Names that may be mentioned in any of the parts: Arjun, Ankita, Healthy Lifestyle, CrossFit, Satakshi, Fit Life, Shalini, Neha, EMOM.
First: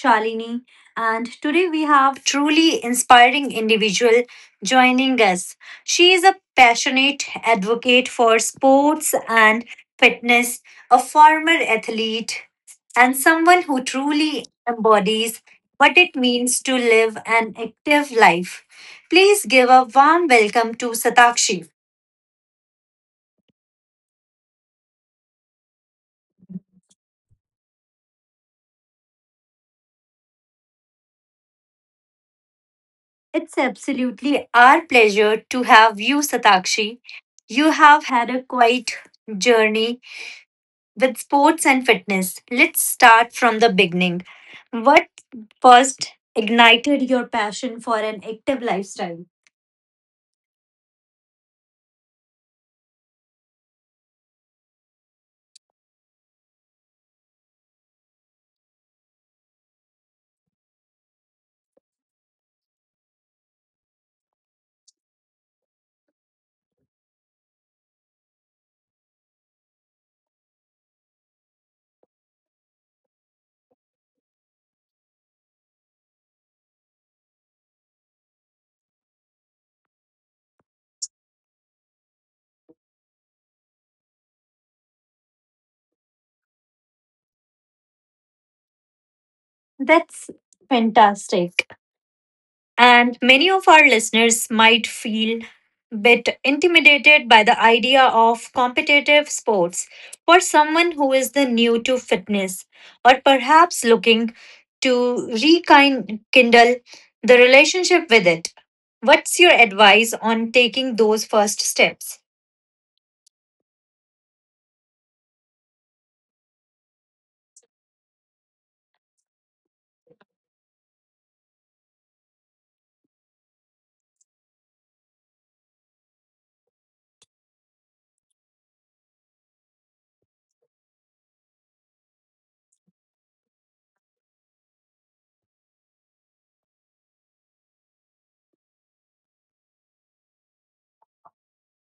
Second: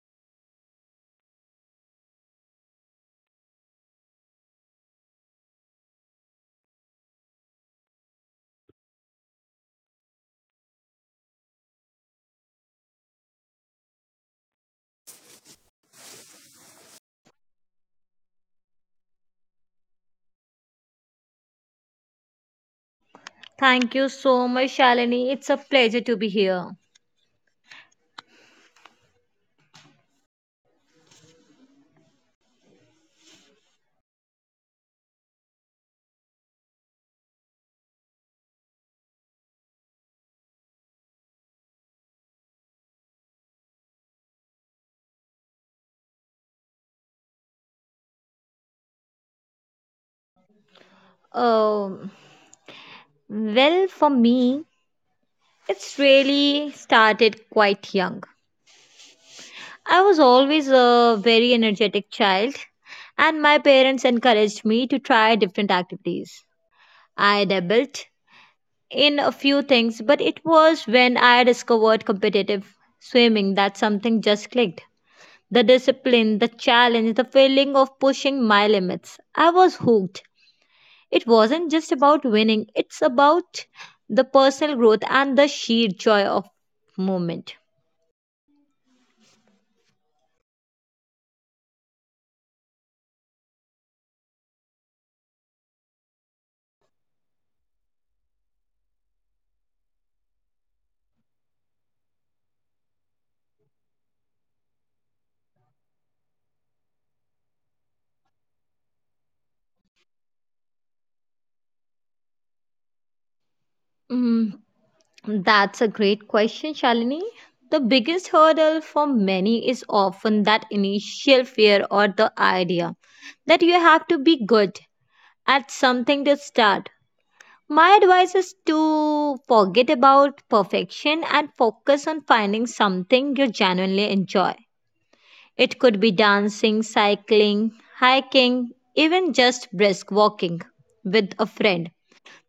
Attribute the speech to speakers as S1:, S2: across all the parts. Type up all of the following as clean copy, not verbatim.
S1: Shalini, and today we have truly inspiring individual joining us. She is a passionate advocate for sports and fitness, a former athlete, and someone who truly embodies what it means to live an active life. Please give a warm welcome to Satakshi.
S2: Thank you so much, Shalini. It's a pleasure to be here.
S1: It's absolutely our pleasure to have you, Satakshi. You have had a quite journey with sports and fitness. Let's start from the beginning. What first ignited your passion for an active lifestyle?
S2: Um, well, for me, it's really started quite young. I was always a very energetic child, and my parents encouraged me to try different activities. I dabbled in a few things, but it was when I discovered competitive swimming that something just clicked. The discipline, the challenge, the feeling of pushing my limits. I was hooked. It wasn't just about winning, it's about the personal growth and the sheer joy of movement.
S1: That's fantastic. And many of our listeners might feel a bit intimidated by the idea of competitive sports for someone who is the new to fitness or perhaps looking to rekindle the relationship with it. What's your advice on taking those first steps?
S2: Mm, that's a great question, Shalini. The biggest hurdle for many is often that initial fear or the idea that you have to be good at something to start. My advice is to forget about perfection and focus on finding something you genuinely enjoy. It could be dancing, cycling, hiking, even just brisk walking with a friend.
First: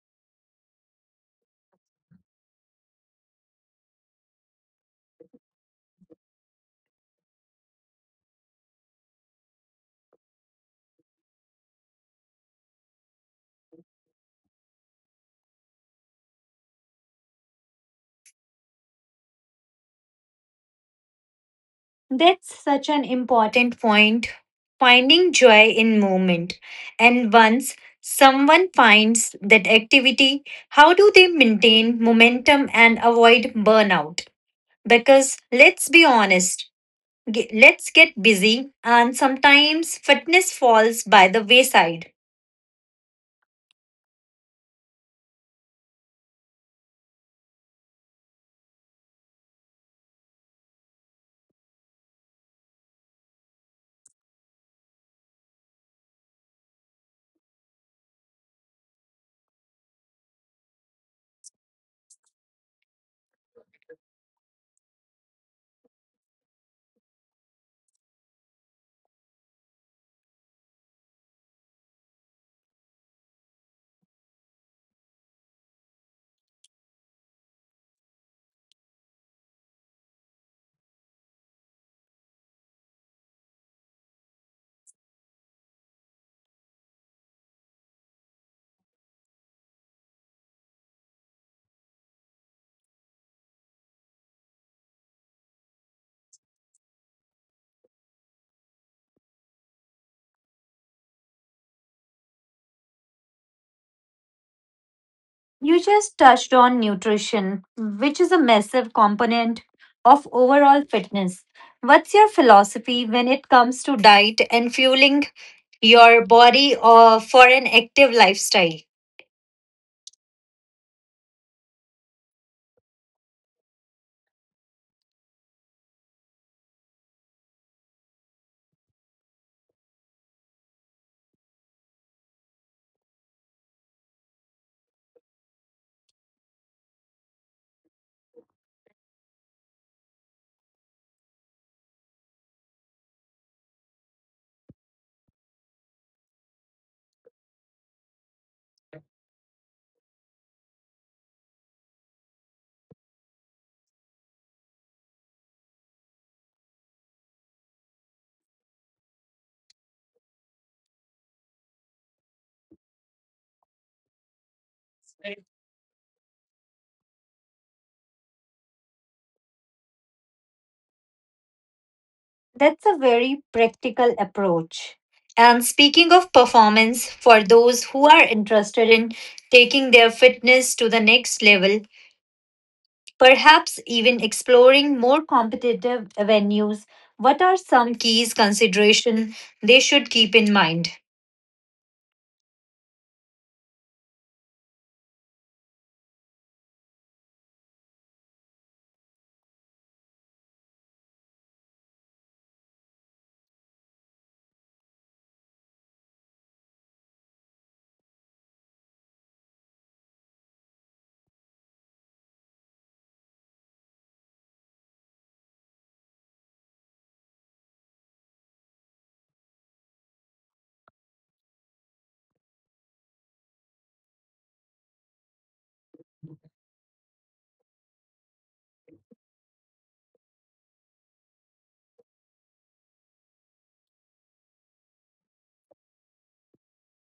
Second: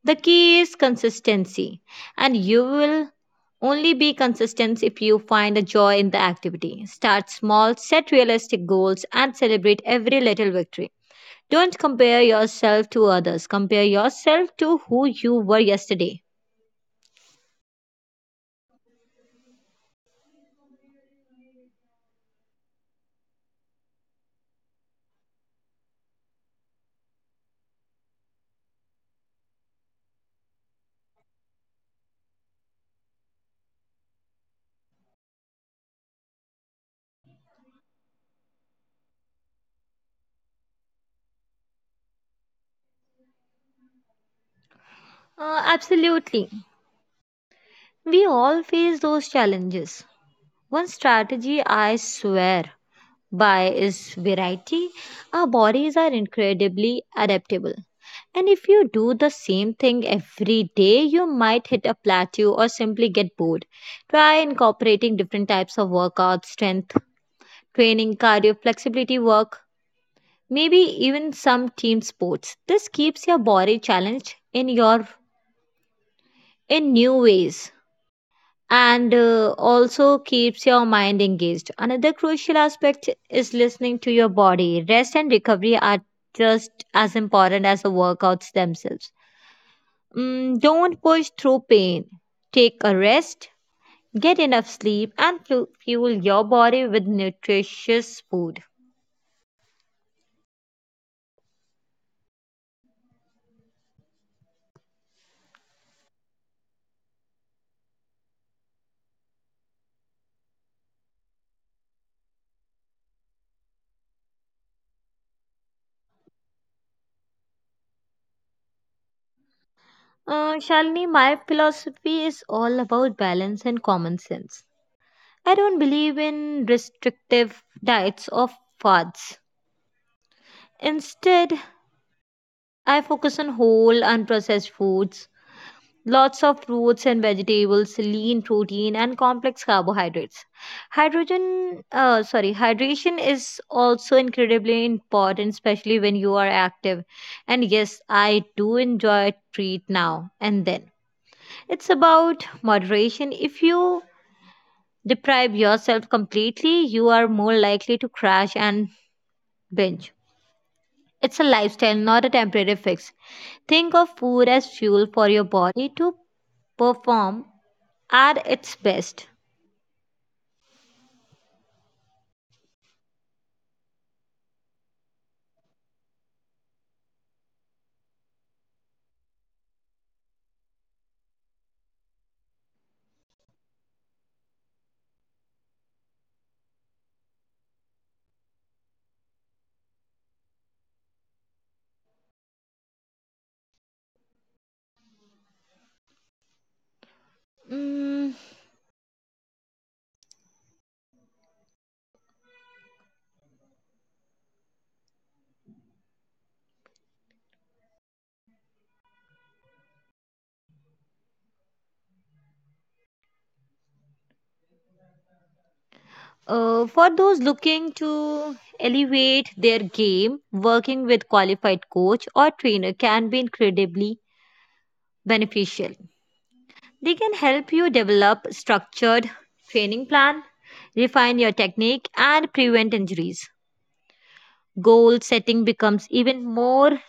S2: The key is consistency, and you will only be consistent if you find a joy in the activity. Start small, set realistic goals, and celebrate every little victory. Don't compare yourself to others, compare yourself to who you were yesterday.
S1: That's such an important point. Finding joy in movement. And once someone finds that activity, how do they maintain momentum and avoid burnout? Because let's be honest, let's get busy, and sometimes fitness falls by the wayside.
S2: Absolutely. We all face those challenges. One strategy I swear by its variety, our bodies are incredibly adaptable. And if you do the same thing every day, you might hit a plateau or simply get bored. Try incorporating different types of workouts, strength training, cardio, flexibility work, maybe even some team sports. This keeps your body challenged in new ways and also keeps your mind engaged. Another crucial aspect is listening to your body. Rest and recovery are just as important as the workouts themselves. Don't push through pain. Take a rest, get enough sleep, and fuel your body with nutritious food.
S1: You just touched on nutrition, which is a massive component of overall fitness. What's your philosophy when it comes to diet and fueling your body or for an active lifestyle?
S2: Shalini, my philosophy is all about balance and common sense. I don't believe in restrictive diets or fads. Instead, I focus on whole, unprocessed foods, lots of fruits and vegetables, lean protein, and complex carbohydrates. Hydration is also incredibly important, especially when you are active. And yes, I do enjoy a treat now and then. It's about moderation. If you deprive yourself completely, you are more likely to crash and binge. It's a lifestyle, not a temporary fix. Think of food as fuel for your body to perform at its best.
S1: That's a very practical approach. And speaking of performance, for those who are interested in taking their fitness to the next level, perhaps even exploring more competitive venues. What are some keys consideration they should keep in mind?
S2: Mm, for those looking to elevate their game, working with qualified coach or trainer can be incredibly beneficial. They can help you develop structured training plan, refine your technique and prevent injuries. Goal setting becomes even more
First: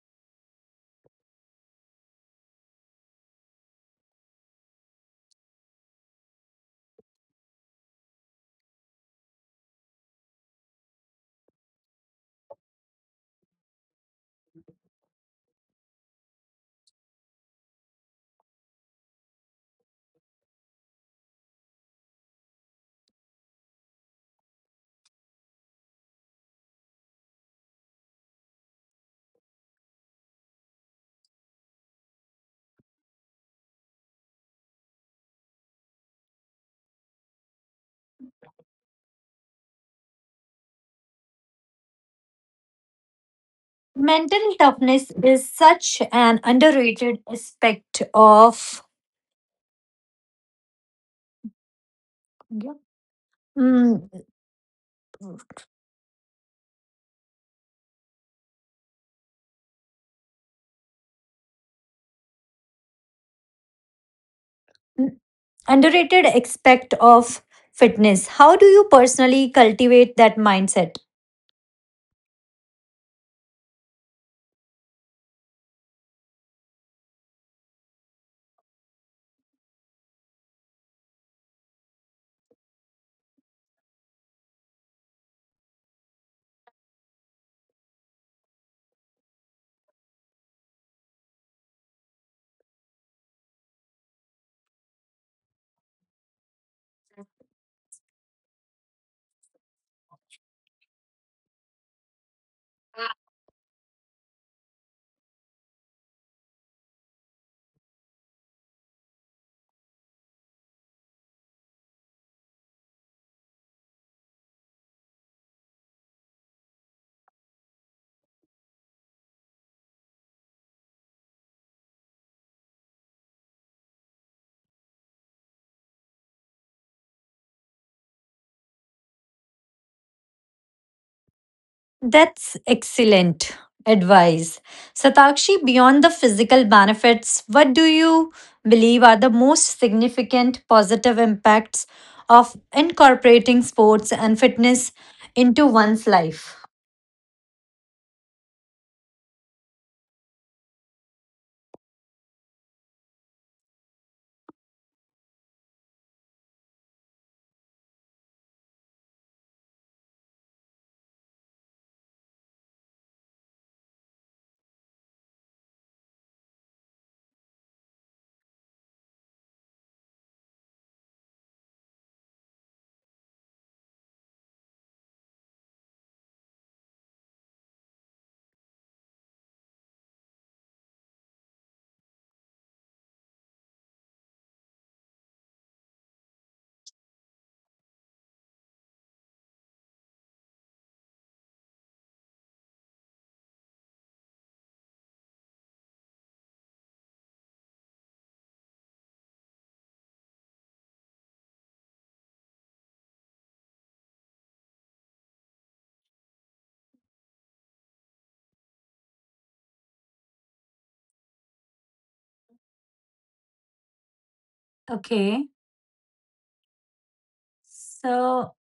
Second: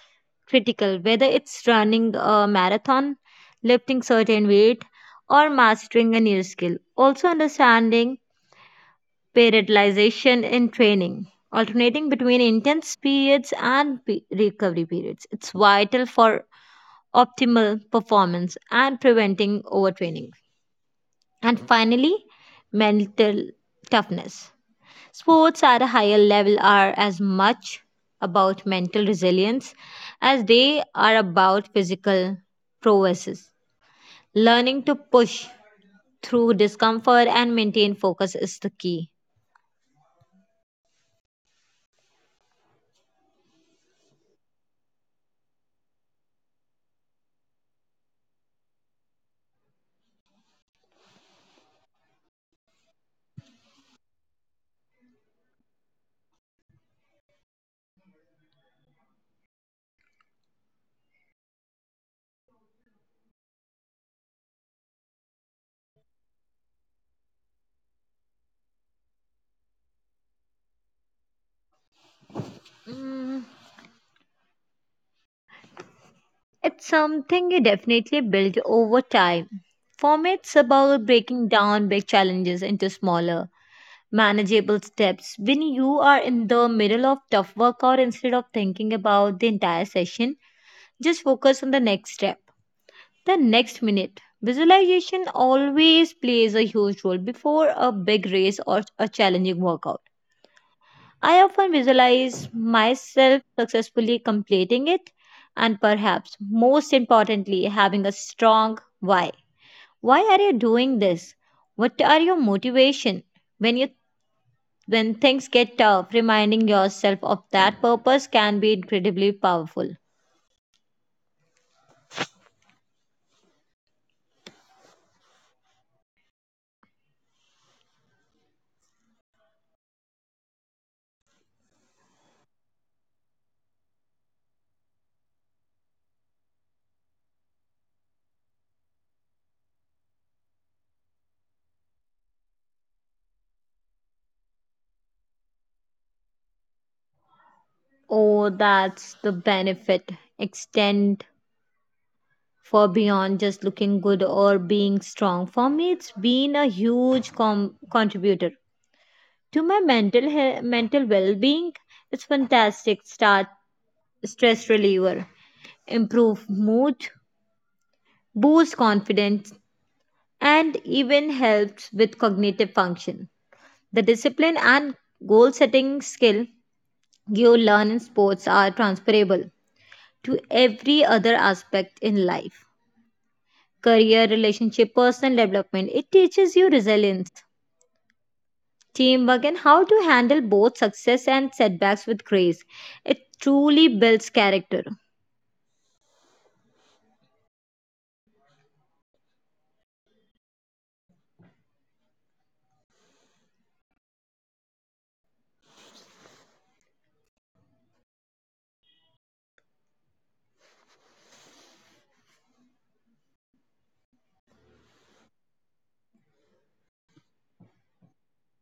S2: critical, whether it's running a marathon, lifting certain weight, or mastering a new skill. Also, understanding periodization in training, alternating between intense periods and recovery periods. It's vital for optimal performance and preventing overtraining. And finally, mental toughness. Sports at a higher level are as much about mental resilience as they are about physical prowess. Learning to push through discomfort and maintain focus is the key.
S1: Mental toughness is such an underrated aspect of. Yeah. Mm, underrated aspect of fitness. How do you personally cultivate that mindset?
S2: Mm, it's something you definitely build over time. For me, it's about breaking down big challenges into smaller, manageable steps. When you are in the middle of tough workout, instead of thinking about the entire session, just focus on the next step. The next minute. Visualization always plays a huge role before a big race or a challenging workout. I often visualize myself successfully completing it and perhaps most importantly, having a strong why. Why are you doing this? What are your motivation? When you when things get tough, reminding yourself of that purpose can be incredibly powerful.
S1: That's excellent advice. Satakshi, beyond the physical benefits, what do you believe are the most significant positive impacts of incorporating sports and fitness into one's life?
S2: Oh, that's the benefit. Extend for beyond just looking good or being strong. For me, it's been a huge contributor to my mental well-being. It's fantastic start stress reliever, improve mood, boost confidence, and even helps with cognitive function. The discipline and goal setting skill you learn in sports are transferable to every other aspect in life career, relationship, personal development. It teaches you resilience, teamwork, and how to handle both success and setbacks with grace. It truly builds character.
S1: Okay, so.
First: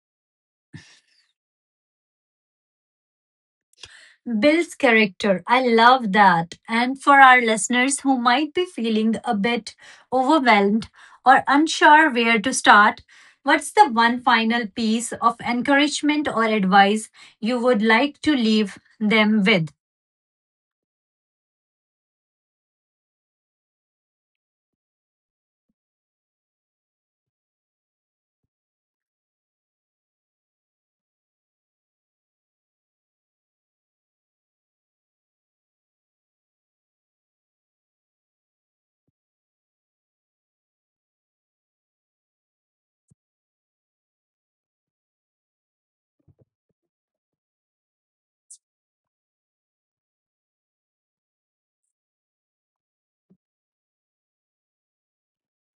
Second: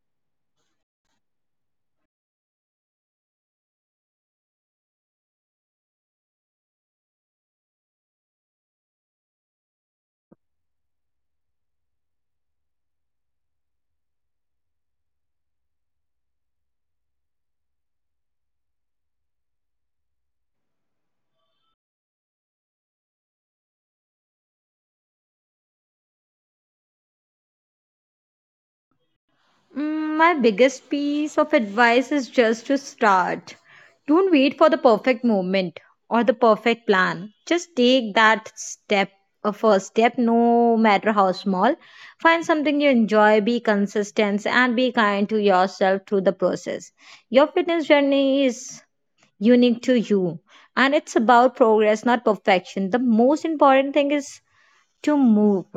S1: Builds character. I love that. And for our listeners who might be feeling a bit overwhelmed or unsure where to start, what's the one final piece of encouragement or advice you would like to leave them with?
S2: My biggest piece of advice is just to start. Don't wait for the perfect moment or the perfect plan. Just take that step, a first step, no matter how small. Find something you enjoy, be consistent, and be kind to yourself through the process. Your fitness journey is unique to you, and it's about progress, not perfection. The most important thing is to move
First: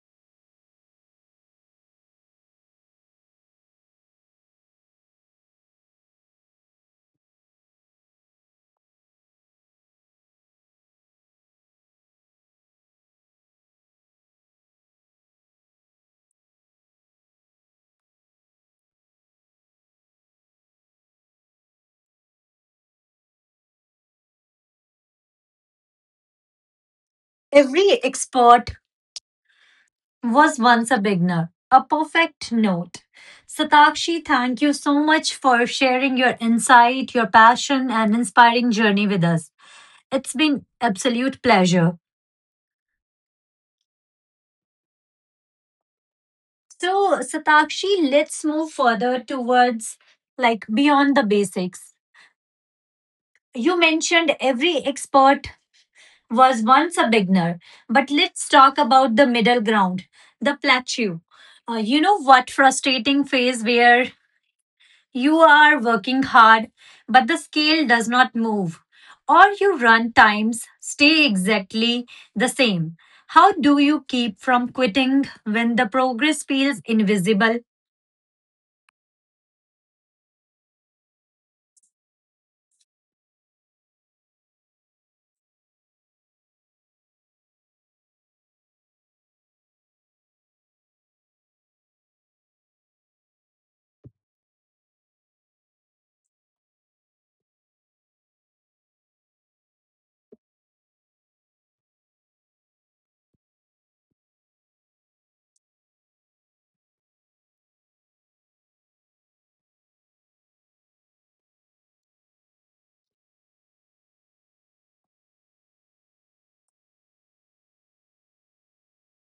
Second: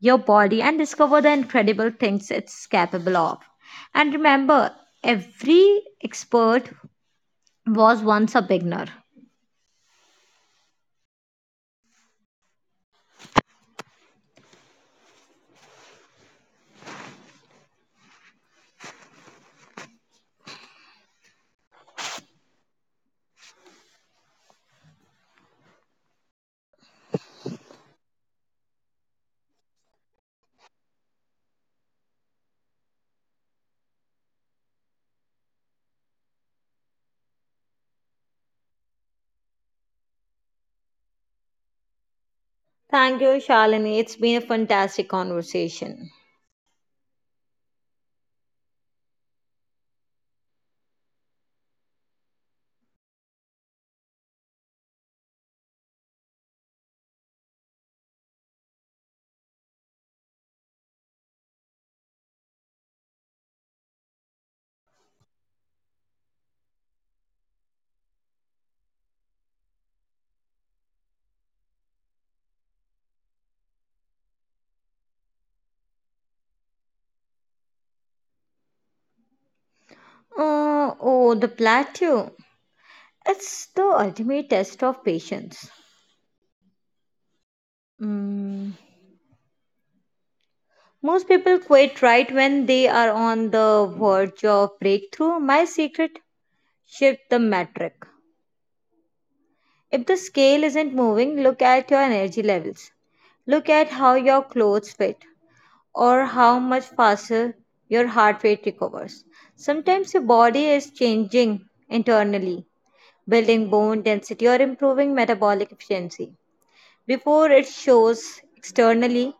S2: your body and discover the incredible things it's capable of. And remember, every expert was once a beginner.
S1: Every expert was once a beginner. A perfect note. Satakshi, thank you so much for sharing your insight, your passion, and inspiring journey with us. It's been absolute pleasure.
S2: Thank you, Shalini. It's been a fantastic conversation.
S1: So, Satakshi, let's move further towards like beyond the basics. You mentioned every expert was once a beginner, but let's talk about the middle ground, the plateau. You know what frustrating phase where you are working hard, but the scale does not move, or you run times stay exactly the same. How do you keep from quitting when the progress feels invisible?
S2: Oh, the plateau. It's the ultimate test of patience. Mm. Most people quit right when they are on the verge of breakthrough. My secret shift the metric. If the scale isn't moving, look at your energy levels. Look at how your clothes fit or how much faster your heart rate recovers. Sometimes your body is changing internally, building bone density or improving metabolic efficiency before it shows externally.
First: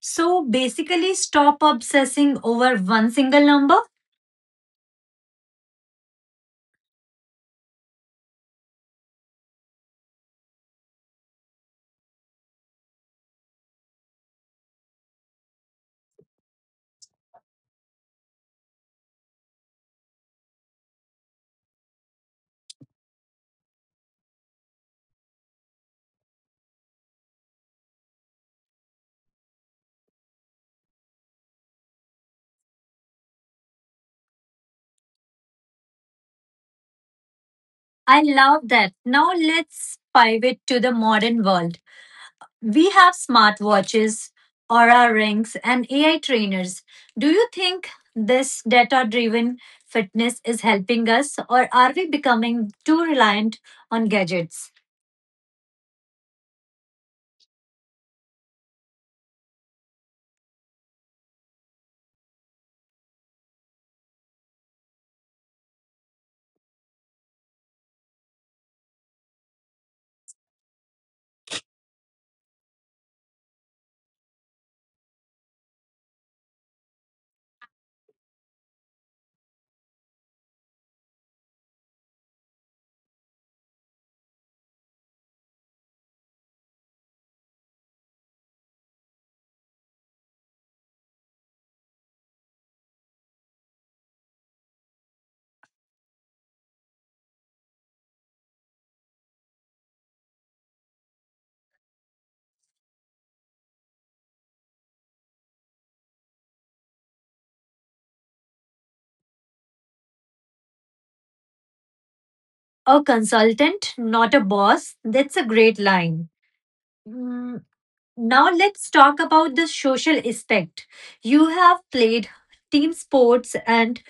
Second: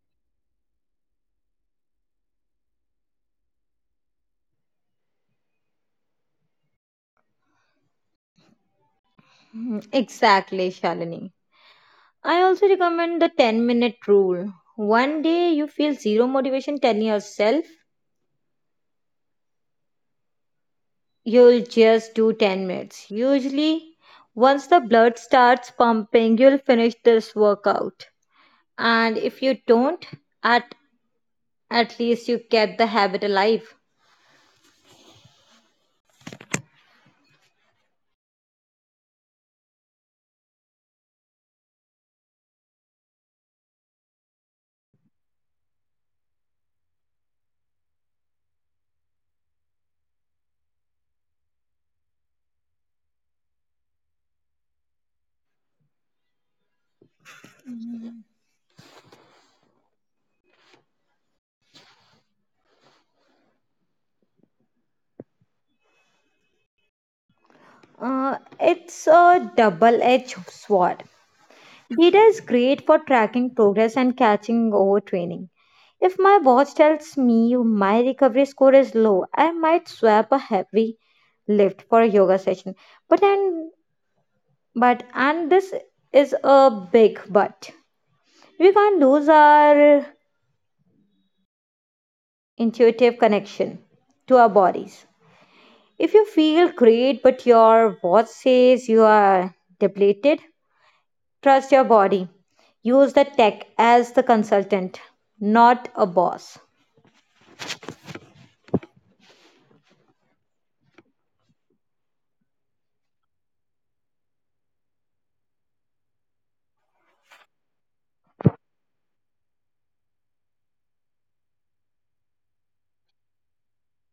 S1: So basically, stop obsessing over one single number.
S2: Mhm, exactly, Shalini. I also recommend the 10-minute rule. One day you feel zero motivation, telling yourself you'll just do 10 minutes. Usually, once the blood starts pumping, you'll finish this workout. And if you don't, at at least you kept the habit alive.
S1: I love that. Now let's pivot to the modern world. We have smartwatches, Aura rings, and AI trainers. Do you think this data driven fitness is helping us, or are we becoming too reliant on gadgets?
S2: It's a double edged sword. Data is great for tracking progress and catching overtraining. If my watch tells me my recovery score is low, I might swap a heavy lift for a yoga session. But i But, and this is a big but, we can't lose our intuitive connection to our bodies. If you feel great but your watch says you are depleted, trust your body. Use the tech as the consultant, not a boss.
S1: A consultant, not a boss. That's a great line. Mm, now let's talk about the social aspect. You have played team sports and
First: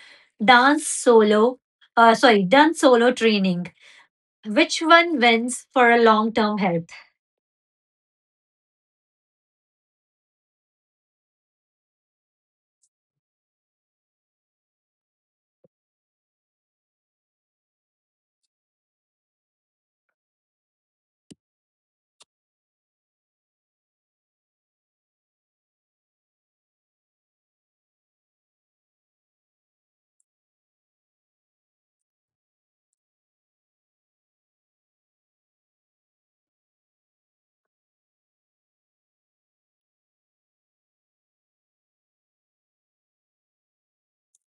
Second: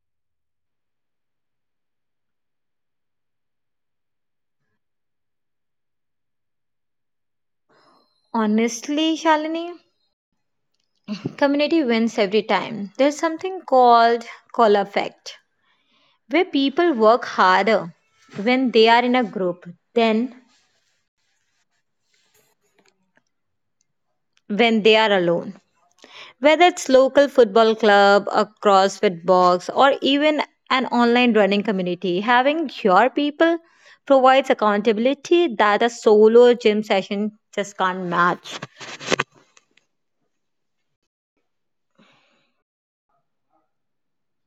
S1: dance solo, done solo training. Which one wins for a long term health?
S2: Honestly, Shalini, community wins every time. There's something called call effect, where people work harder when they are in a group than when they are alone. Whether it's local football club, a CrossFit box, or even an online running community, having your people provides accountability that a solo gym session just can't match.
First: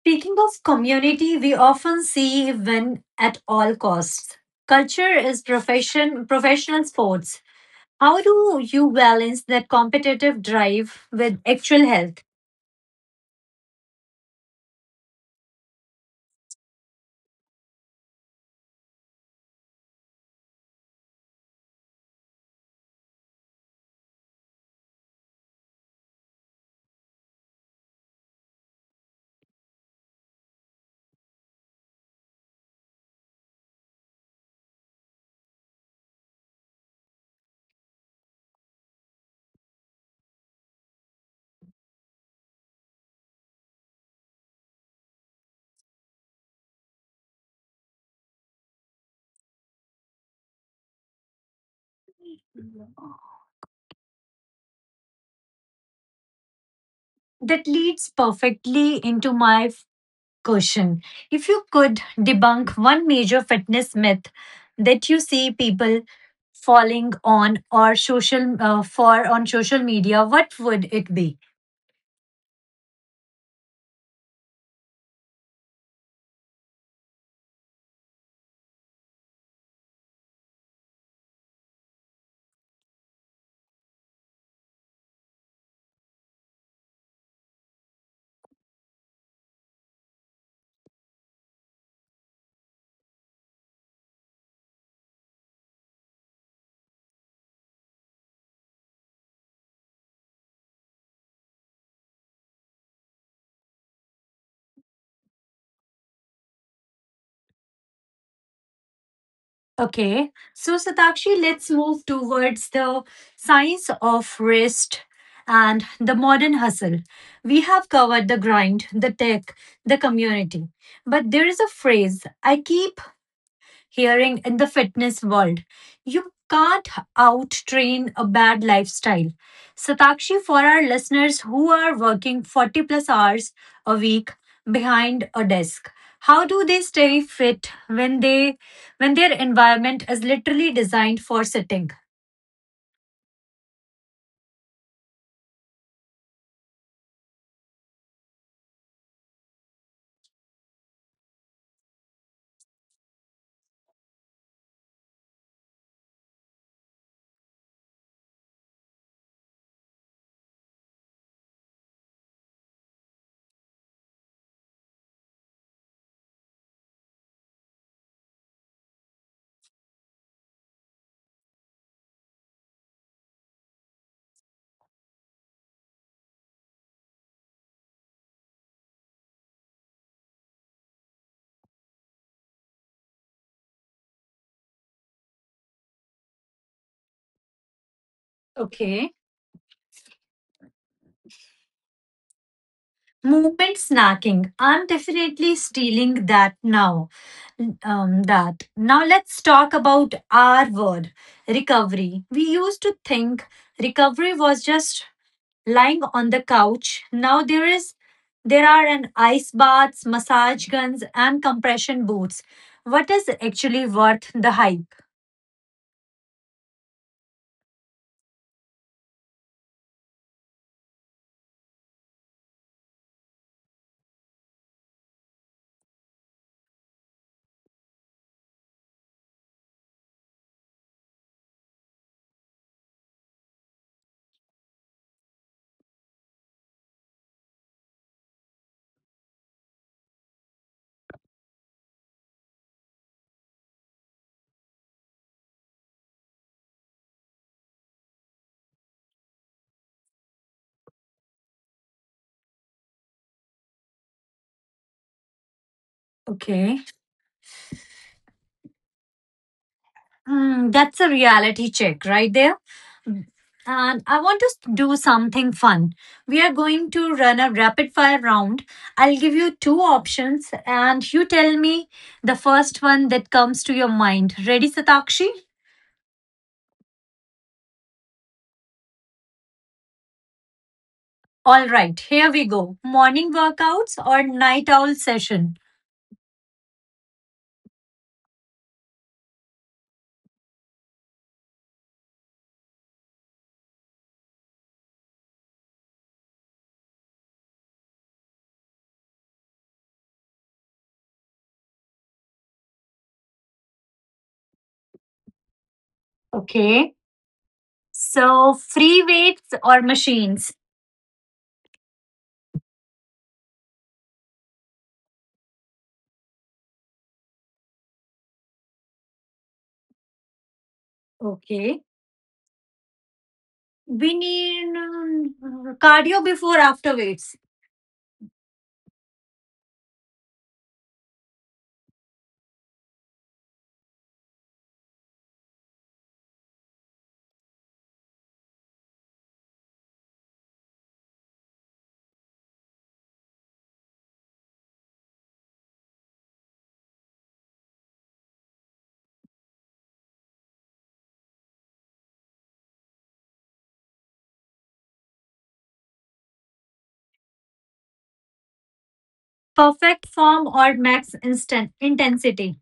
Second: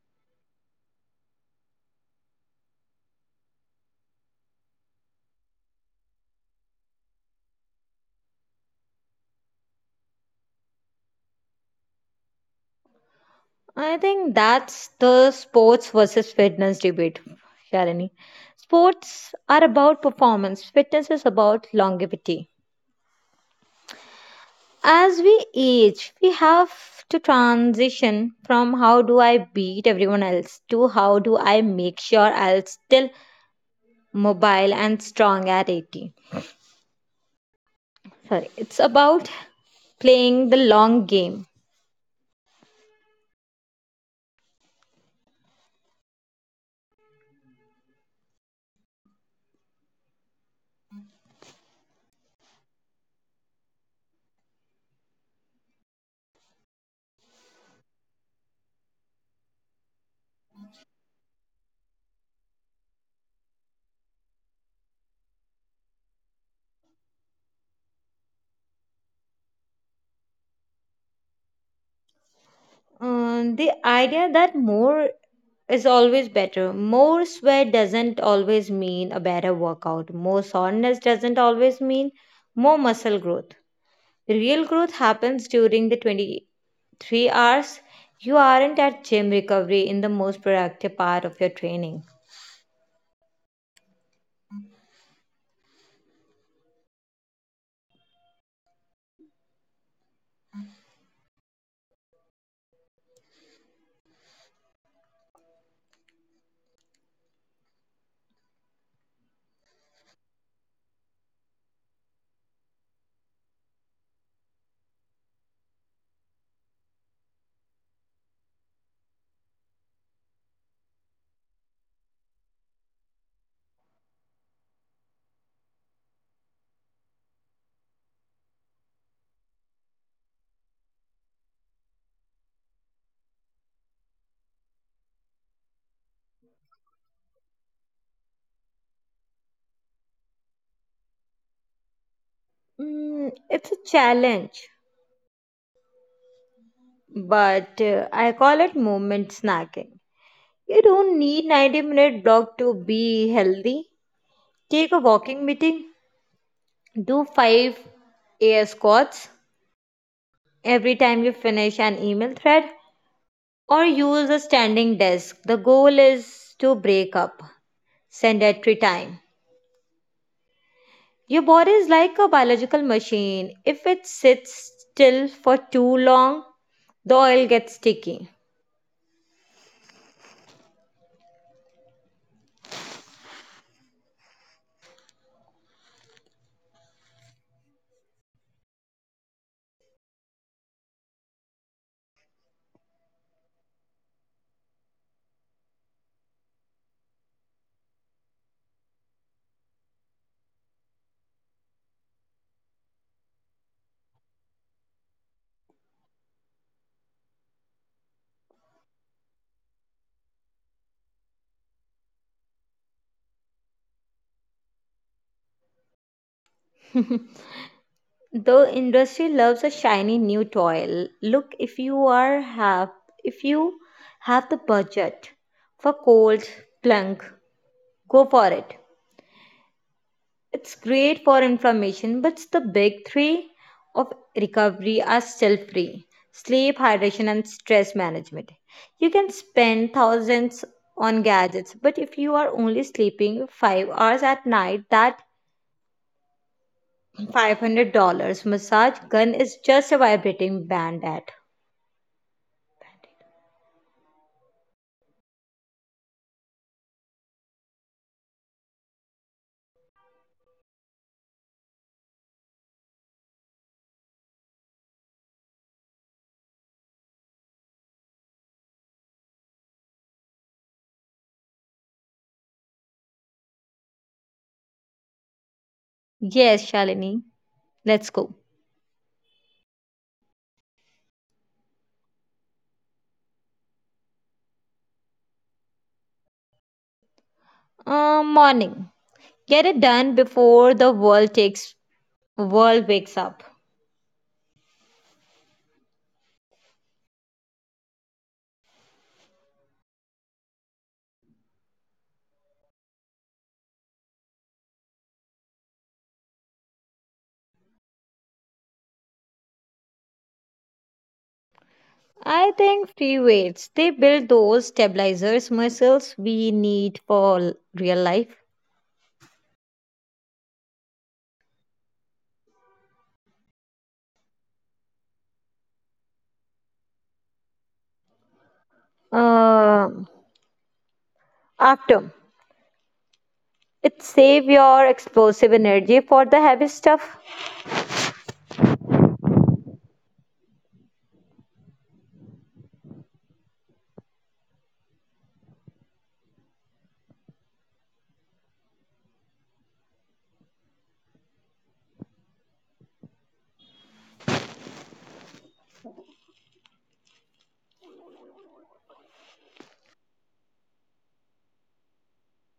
S1: Speaking of community, we often see win at all costs. Culture is professional sports. How do you balance that competitive drive with actual health?
S2: I think that's the sports versus fitness debate, Sharani. Sports are about performance, fitness is about longevity. As we age, we have to transition from how do I beat everyone else to how do I make sure I'll still mobile and strong at 80. Sorry, it's about playing the long game.
S1: That leads perfectly into my question. If you could debunk one major fitness myth that you see people falling on or social for on social media, what would it be?
S2: The idea that more is always better. More sweat doesn't always mean a better workout. More soreness doesn't always mean more muscle growth. Real growth happens during the 23 hours. You aren't at gym recovery in the most productive part of your training.
S1: Okay, so Satakshi, let's move towards the science of rest and the modern hustle. We have covered the grind, the tech, the community, but there is a phrase I keep hearing in the fitness world. You can't out train a bad lifestyle. Satakshi, for our listeners who are working 40 plus hours a week behind a desk, how do they stay fit when they when their environment is literally designed for sitting?
S2: It's a challenge. But I call it movement snacking. You don't need 90-minute block to be healthy. Take a walking meeting, do 5 air squats every time you finish an email thread, or use a standing desk. The goal is to break up sedentary time. Your body is like a biological machine. If it sits still for too long, the oil gets sticky.
S1: Okay. Movement snacking. I'm definitely stealing that now. That now let's talk about our word recovery. We used to think recovery was just lying on the couch. Now there are an ice baths, massage guns, and compression boots. What is actually worth the hype?
S2: The industry loves a shiny new toy. Look, if you have the budget for cold plunk, go for it. It's great for inflammation, but the big three of recovery are still free sleep, hydration, and stress management. You can spend thousands on gadgets, but if you are only sleeping 5 hours at night, that $500 massage gun is just a vibrating band at.
S1: Okay. Hmm, that's a reality check right there. And I want to do something fun. We are going to run a rapid fire round. I'll give you two options and you tell me the first one that comes to your mind. Ready, Satakshi?
S2: Yes, Shalini, let's go.
S1: All right, here we go. Morning workouts or night owl session?
S2: Morning. Get it done before the world wakes up.
S1: Okay. So free weights or machines?
S2: I think free weights, they build those stabilizers muscles we need for real life.
S1: Okay. We need cardio before after weights.
S2: Um, After, it save your explosive energy for the heavy stuff.
S1: Perfect form or max instant intensity.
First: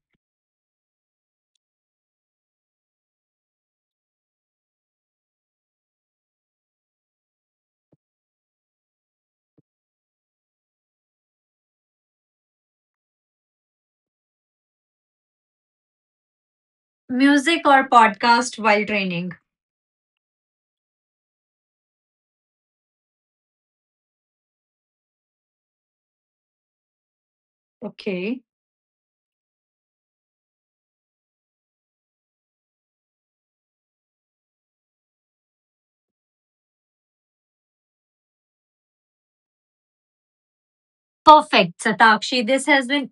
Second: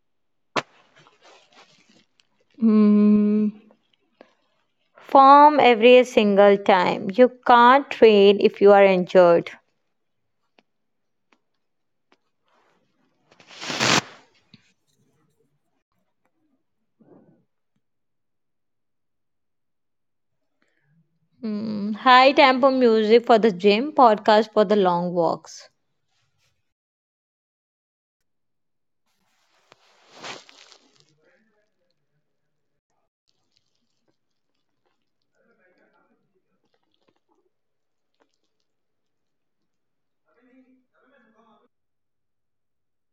S2: Hmm. Form every single time. You can't train if you are injured.
S1: Music or podcast while training.
S2: Hmm. High tempo music for the gym, podcast for the long walks.
S1: Okay. Perfect, Satakshi. This has been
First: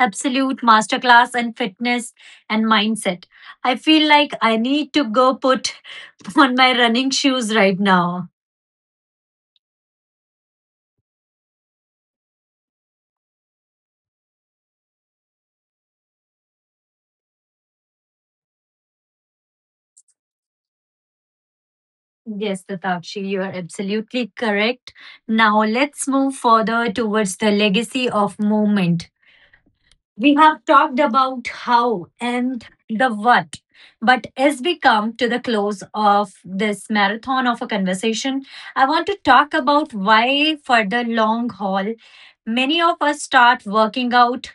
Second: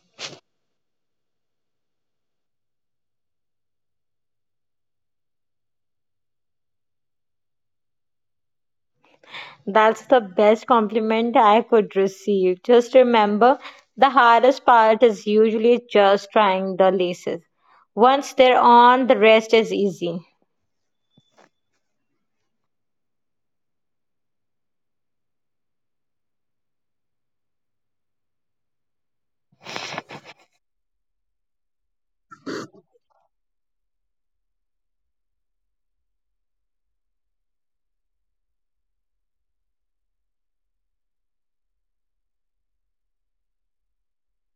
S1: absolute masterclass and fitness and mindset. I feel like I need to go put on my running shoes right now.
S2: That's the best compliment I could receive. Just remember, the hardest part is usually just trying the laces. Once they're on, the rest is easy.
S1: Yes, Tatakshi, you are absolutely correct. Now let's move further towards the legacy of movement. We have talked about how and the what. But as we come to the close of this marathon of a conversation, I want to talk about why, for the long haul, many of us start working out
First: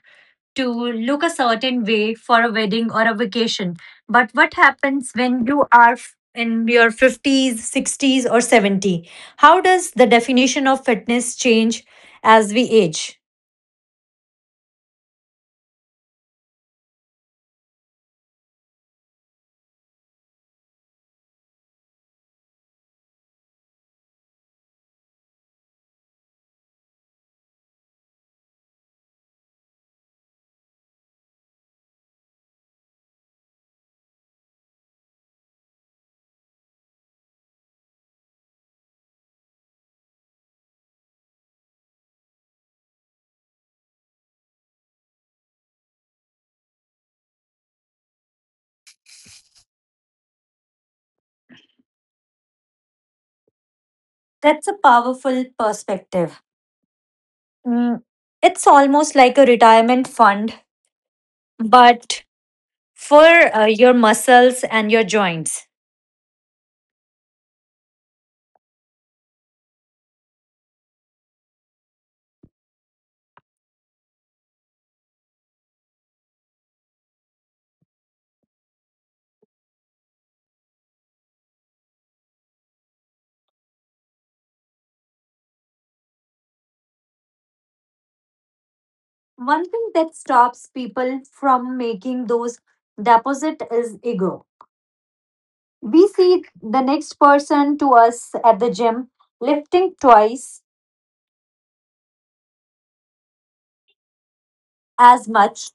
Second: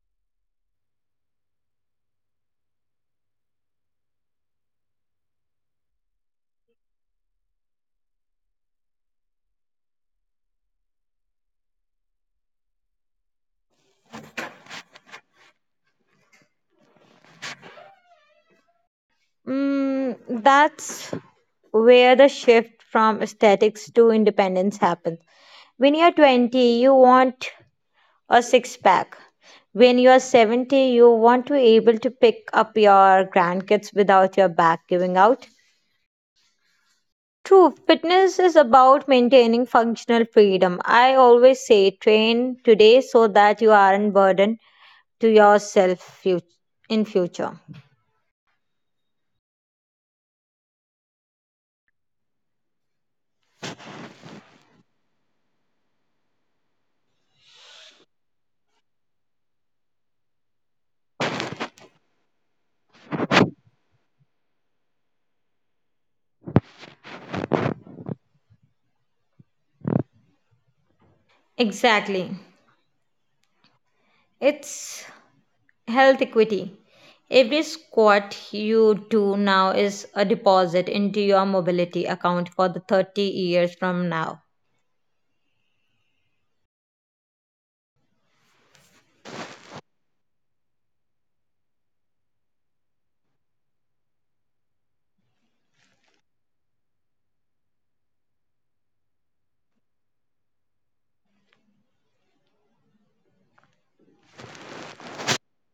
S1: to look a certain way for a wedding or a vacation. But what happens when you are in your 50s, 60s, or 70? How does the definition of fitness change as we age?
S2: That's where the shift from aesthetics to independence happens. When you're 20, you want a six pack. When you're 70, you want to be able to pick up your grandkids without your back giving out. True, fitness is about maintaining functional freedom. I always say train today so that you aren't burdened to yourself in future.
S1: That's a powerful perspective. Mm, it's almost like a retirement fund, but for your muscles and your joints.
S2: Exactly. It's health equity. Every squat you do now is a deposit into your mobility account for the 30 years from now.
S1: One thing that stops people from making those deposit is ego. We see the next person to us at the gym lifting twice as much.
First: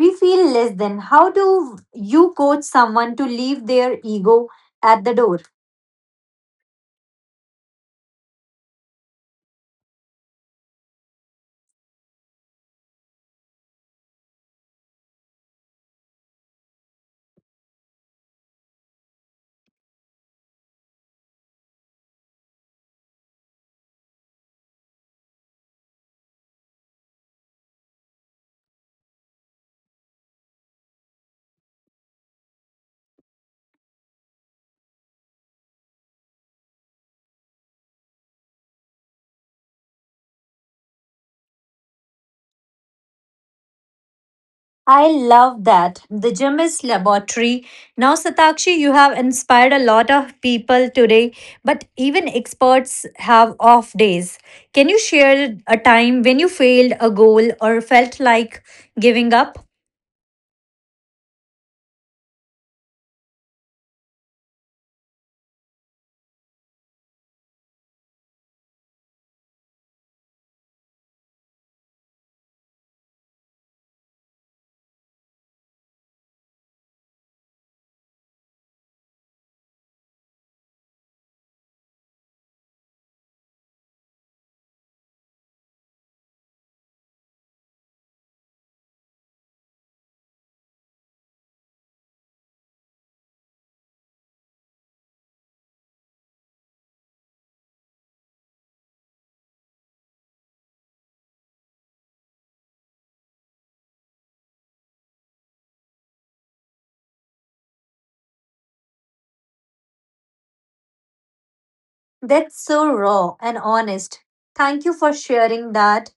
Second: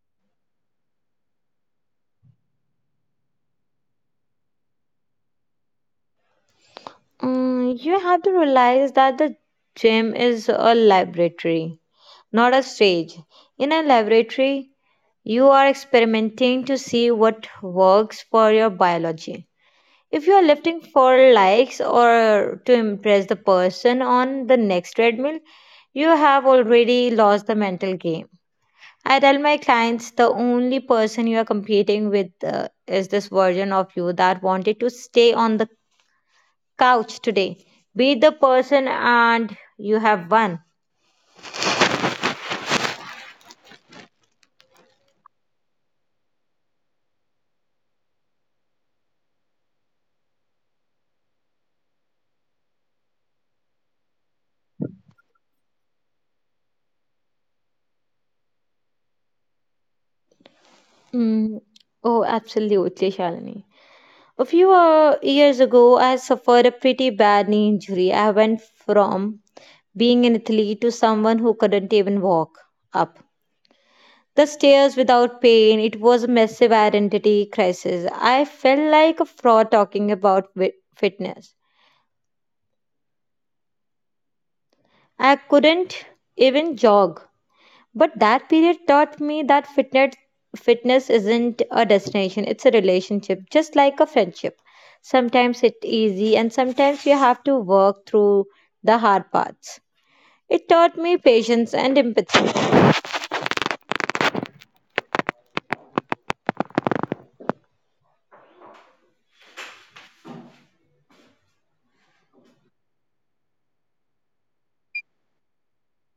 S1: We feel less than. How do you coach someone to leave their ego at the door?
S2: You have to realize that the gym is a laboratory, not a stage. In a laboratory, you are experimenting to see what works for your biology. If you are lifting for likes or to impress the person on the next treadmill, you have already lost the mental game. I tell my clients the only person you are competing with is this version of you that wanted to stay on the couch today. Be the person, and you have won.
S1: I love that. The gym is laboratory. Now, Satakshi, you have inspired a lot of people today, but even experts have off days. Can you share a time when you failed a goal or felt like giving up?
S2: Mm. Oh, absolutely, Shalini. A few years ago, I suffered a pretty bad knee injury. I went from being an athlete to someone who couldn't even walk up the stairs without pain. It was a massive identity crisis. I felt like a fraud talking about fitness. I couldn't even jog. But that period taught me that fitness isn't a destination, it's a relationship, just like a friendship. Sometimes it's easy and sometimes you have to work through the hard parts. It taught me patience and empathy.
S1: That's so raw and honest. Thank you for sharing that.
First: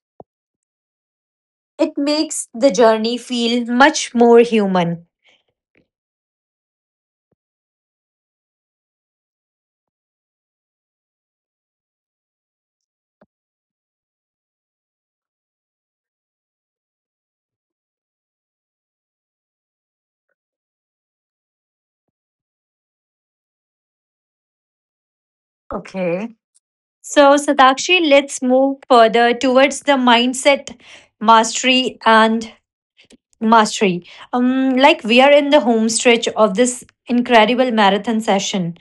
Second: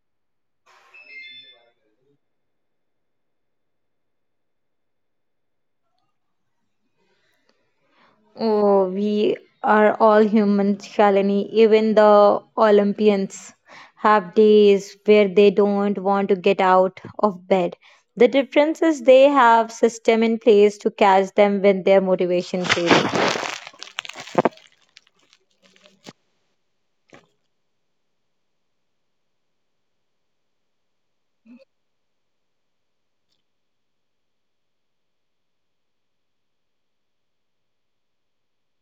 S1: It makes the journey feel much more human.
S2: Oh, we are all humans, Shalini. Even the Olympians have days where they don't want to get out of bed. The difference is they have system in place to catch them when their motivation fails.
S1: Okay. So, Satakshi, let's move further towards the mindset mastery and mastery. Like, we are in the home stretch of this incredible marathon session.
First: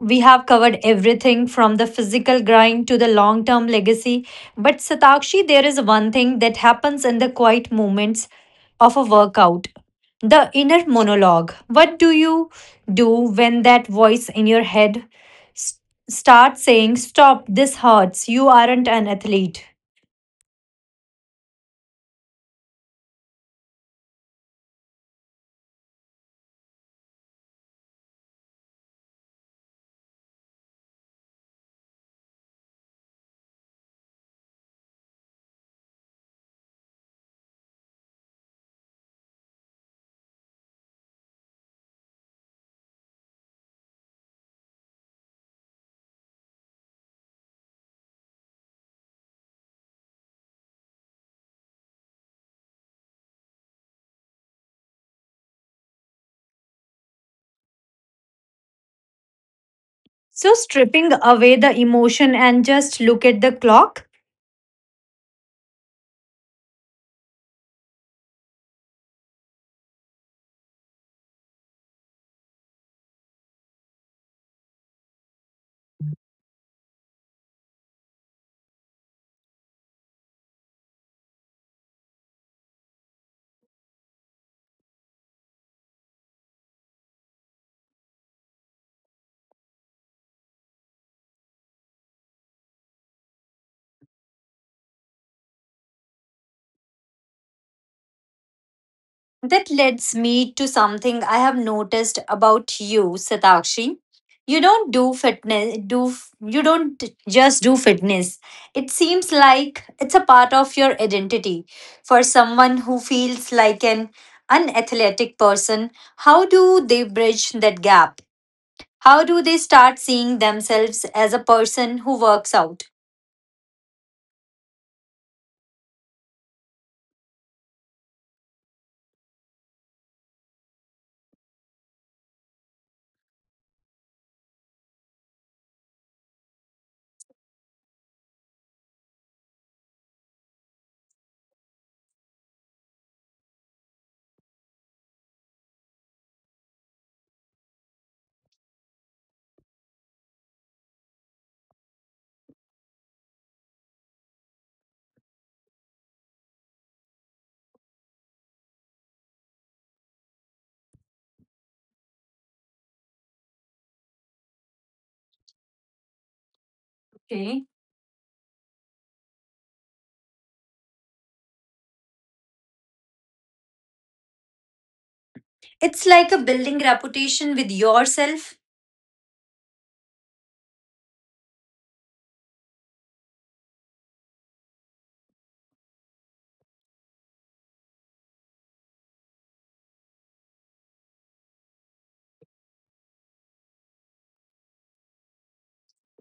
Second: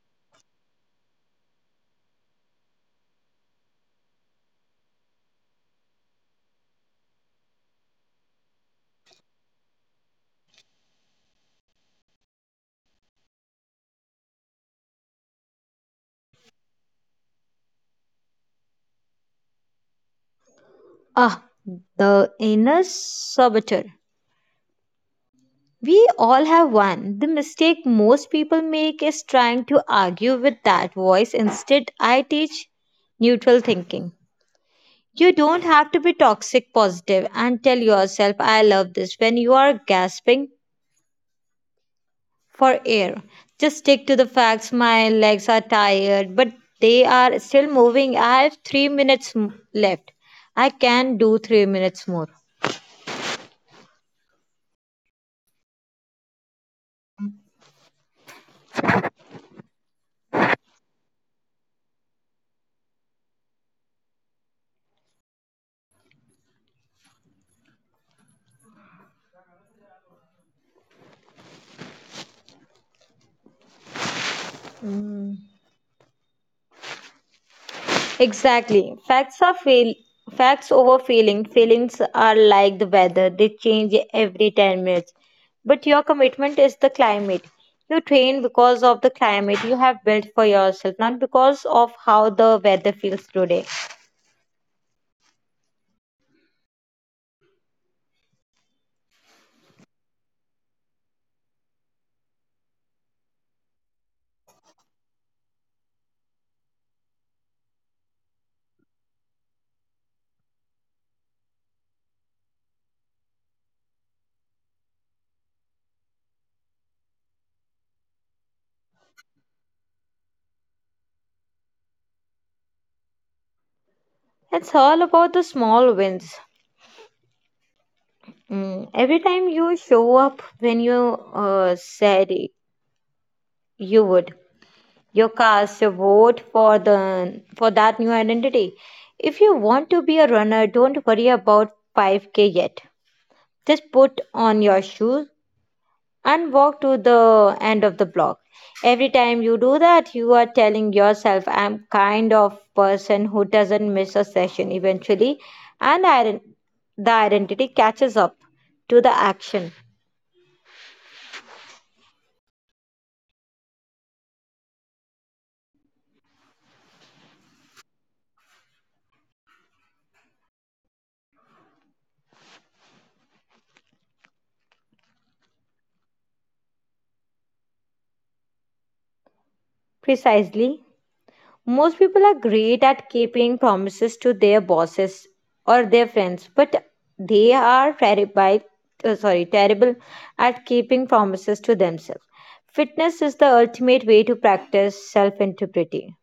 S1: We have covered everything from the physical grind to the long term legacy. But Satakshi, there is one thing that happens in the quiet moments of a workout, the inner monologue. What do you do when that voice in your head s- starts saying, stop, this hurts, you aren't an athlete?
S2: Ah, the inner saboteur. We all have one. The mistake most people make is trying to argue with that voice. Instead, I teach neutral thinking. You don't have to be toxic positive and tell yourself, I love this, when you are gasping for air. Just stick to the facts. My legs are tired, but they are still moving. I have three minutes left. I can do 3 minutes more.
S1: So, stripping away the emotion and just look at the clock.
S2: Mm. Exactly. Facts over feeling. Feelings are like the weather. They change every 10 minutes. But your commitment is the climate. You train because of the climate you have built for yourself, not because of how the weather feels today.
S1: That leads me to something I have noticed about you, Satakshi. You don't do fitness, you don't just do fitness. It seems like it's a part of your identity. For someone who feels like an unathletic person, how do they bridge that gap? How do they start seeing themselves as a person who works out?
S2: It's all about the small wins. Mm, every time you show up when you said you would, you cast your vote for that new identity. If you want to be a runner, don't worry about 5K yet. Just put on your shoes and walk to the end of the block. Every time you do that, you are telling yourself, I'm kind of person who doesn't miss a session. Eventually, and I, the identity catches up to the action.
S1: Okay. It's like a building reputation with yourself.
S2: Precisely. Most people are great at keeping promises to their bosses or their friends, but they are terrible at keeping promises to themselves. Fitness is the ultimate way to practice self integrity.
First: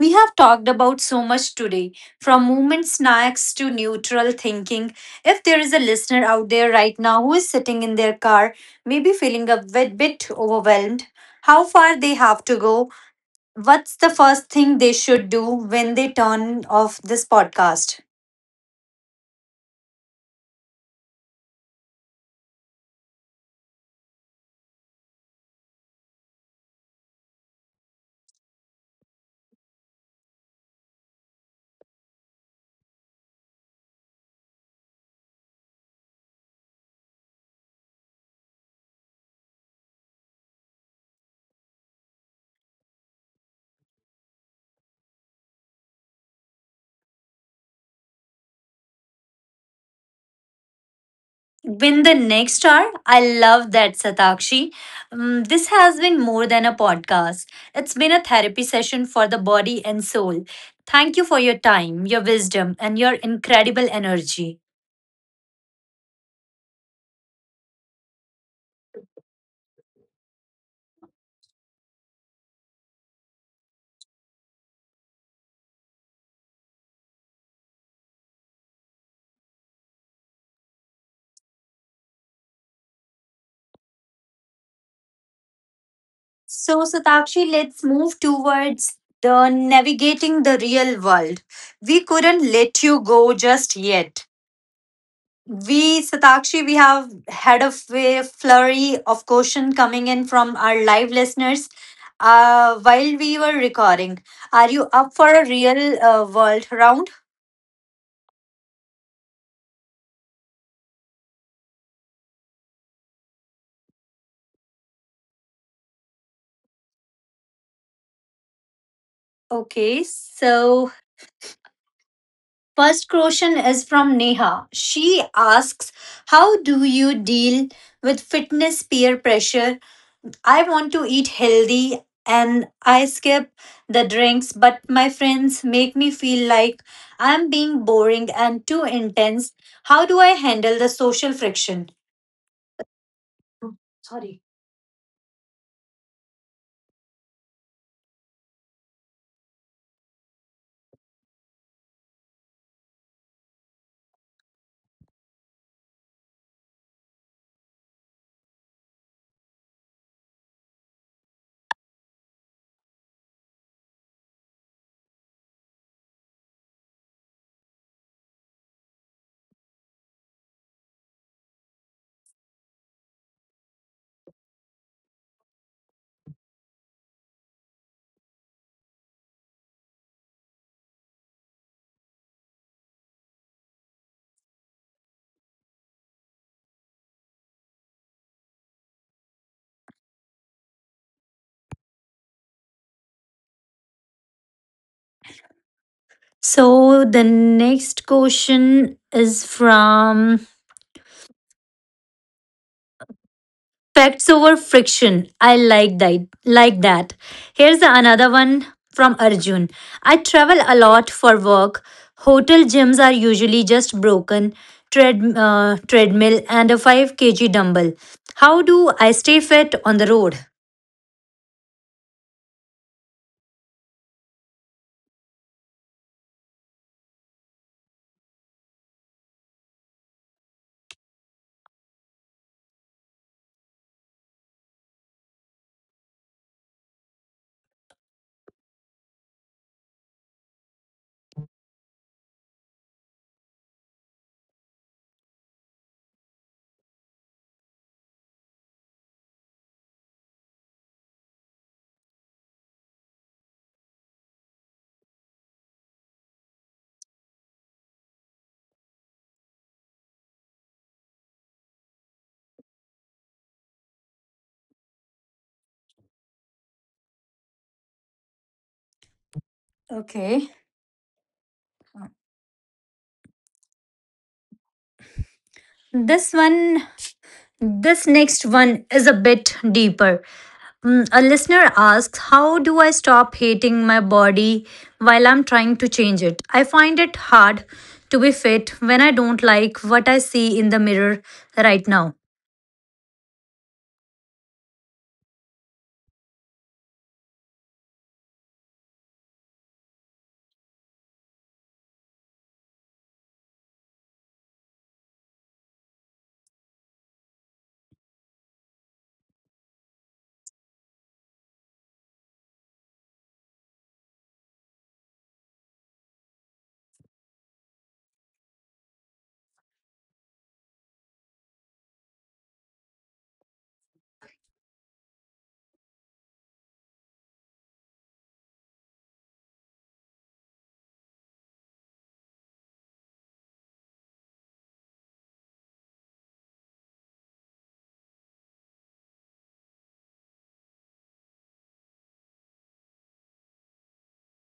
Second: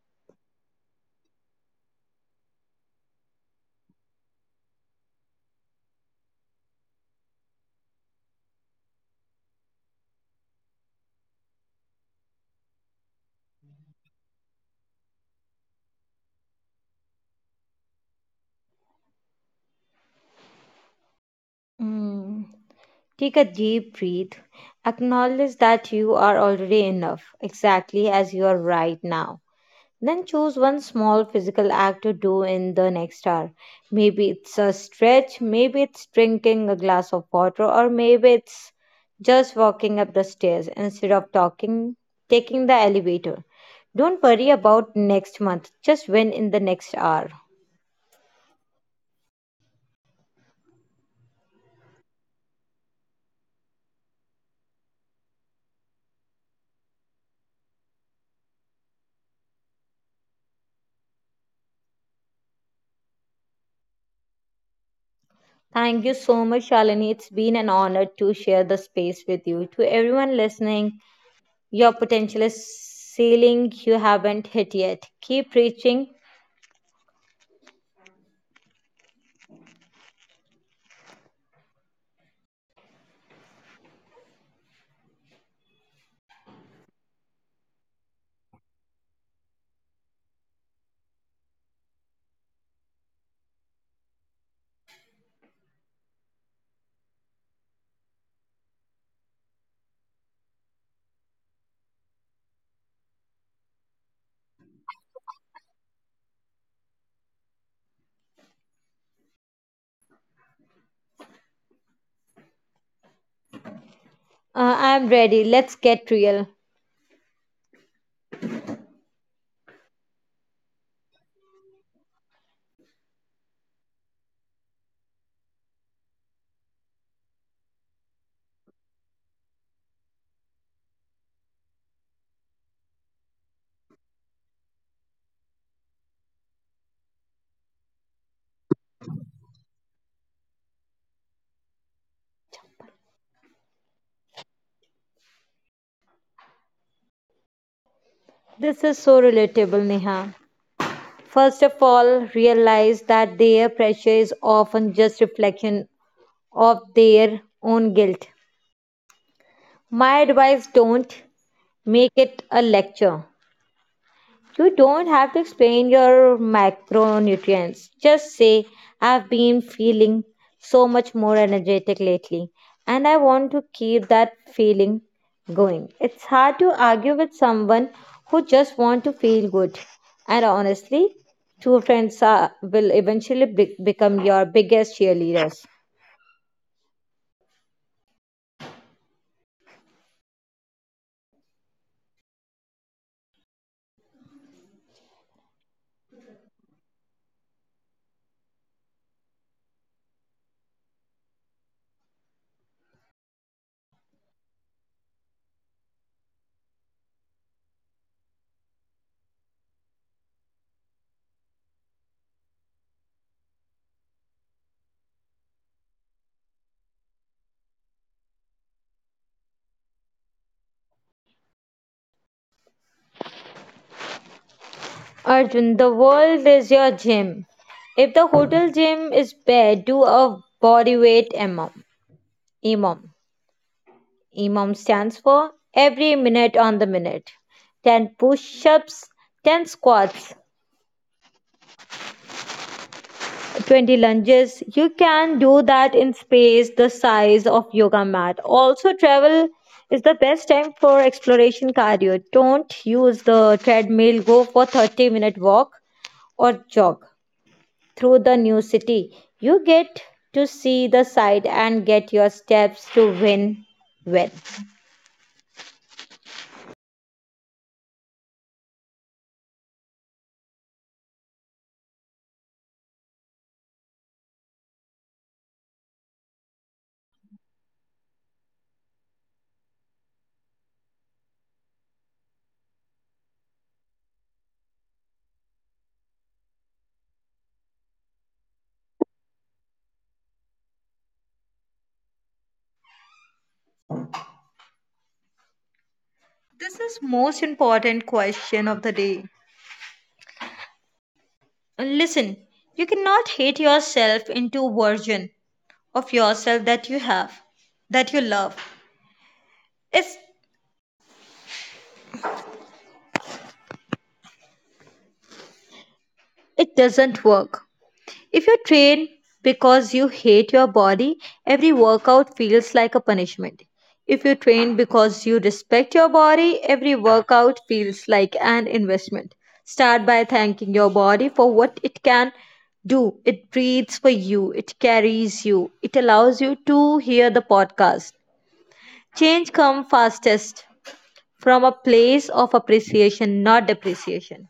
S1: We have talked about so much today, from movement snacks to neutral thinking. If there is a listener out there right now who is sitting in their car, maybe feeling bit overwhelmed, how far they have to go, what's the first thing they should do when they turn off this podcast?
S2: Mm. Take a deep breath. Acknowledge that you are already enough, exactly as you are right now. Then choose one small physical act to do in the next hour. Maybe it's a stretch, maybe it's drinking a glass of water, or maybe it's just walking up the stairs instead of talking, taking the elevator. Don't worry about next month, just win in the next hour.
S1: Win the next star. I love that, Satakshi. This has been more than a podcast, it's been a therapy session for the body and soul. Thank you for your time, your wisdom, and your incredible energy.
S2: Thank you so much, Shalini. It's been an honor to share the space with you. To everyone listening, your potential is ceiling you haven't hit yet. Keep reaching.
S1: So, Satakshi, let's move towards the navigating the real world. We couldn't let you go just yet. Satakshi, we have had a flurry of question coming in from our live listeners while we were recording. Are you up for a real world round?
S2: I'm ready. Let's get real.
S1: Okay, so first question is from Neha. She asks, how do you deal with fitness peer pressure? I want to eat healthy and I skip the drinks, but my friends make me feel like I'm being boring and too intense. How do I handle the social friction? Sorry.
S2: This is so relatable, Neha. First of all, realize that their pressure is often just reflection of their own guilt. My advice, don't make it a lecture. You don't have to explain your macronutrients. Just say, I've been feeling so much more energetic lately, and I want to keep that feeling going. It's hard to argue with someone who just wants to feel good. And honestly, true friends are, will eventually become your biggest cheerleaders.
S1: So the next question is from. Facts over friction. I like that. Like that. Here's another one from Arjun. I travel a lot for work. Hotel gyms are usually just broken treadmill and a 5 kg dumbbell. How do I stay fit on the road?
S2: Arjun, the world is your gym. If the hotel gym is bare, do a body weight amount. Imam. EMOM stands for every minute on the minute. 10 push ups, 10 squats, 20 lunges. You can do that in space the size of yoga mat. Also, travel is the best time for exploration cardio. Don't use the treadmill, go for 30-minute walk or jog through the new city. You get to see the site and get your steps to win well.
S1: Okay. This one. This next one is a bit deeper. Mm, a listener asks, how do I stop hating my body while I'm trying to change it? I find it hard to be fit when I don't like what I see in the mirror right now.
S2: This is most important question of the day. Listen, you cannot hate yourself into a version of yourself that you have, that you love. It's, it doesn't work. If you train because you hate your body, every workout feels like a punishment. If you train because you respect your body, every workout feels like an investment. Start by thanking your body for what it can do. It breathes for you, it carries you, it allows you to hear the podcast. Change come fastest from a place of appreciation, not depreciation.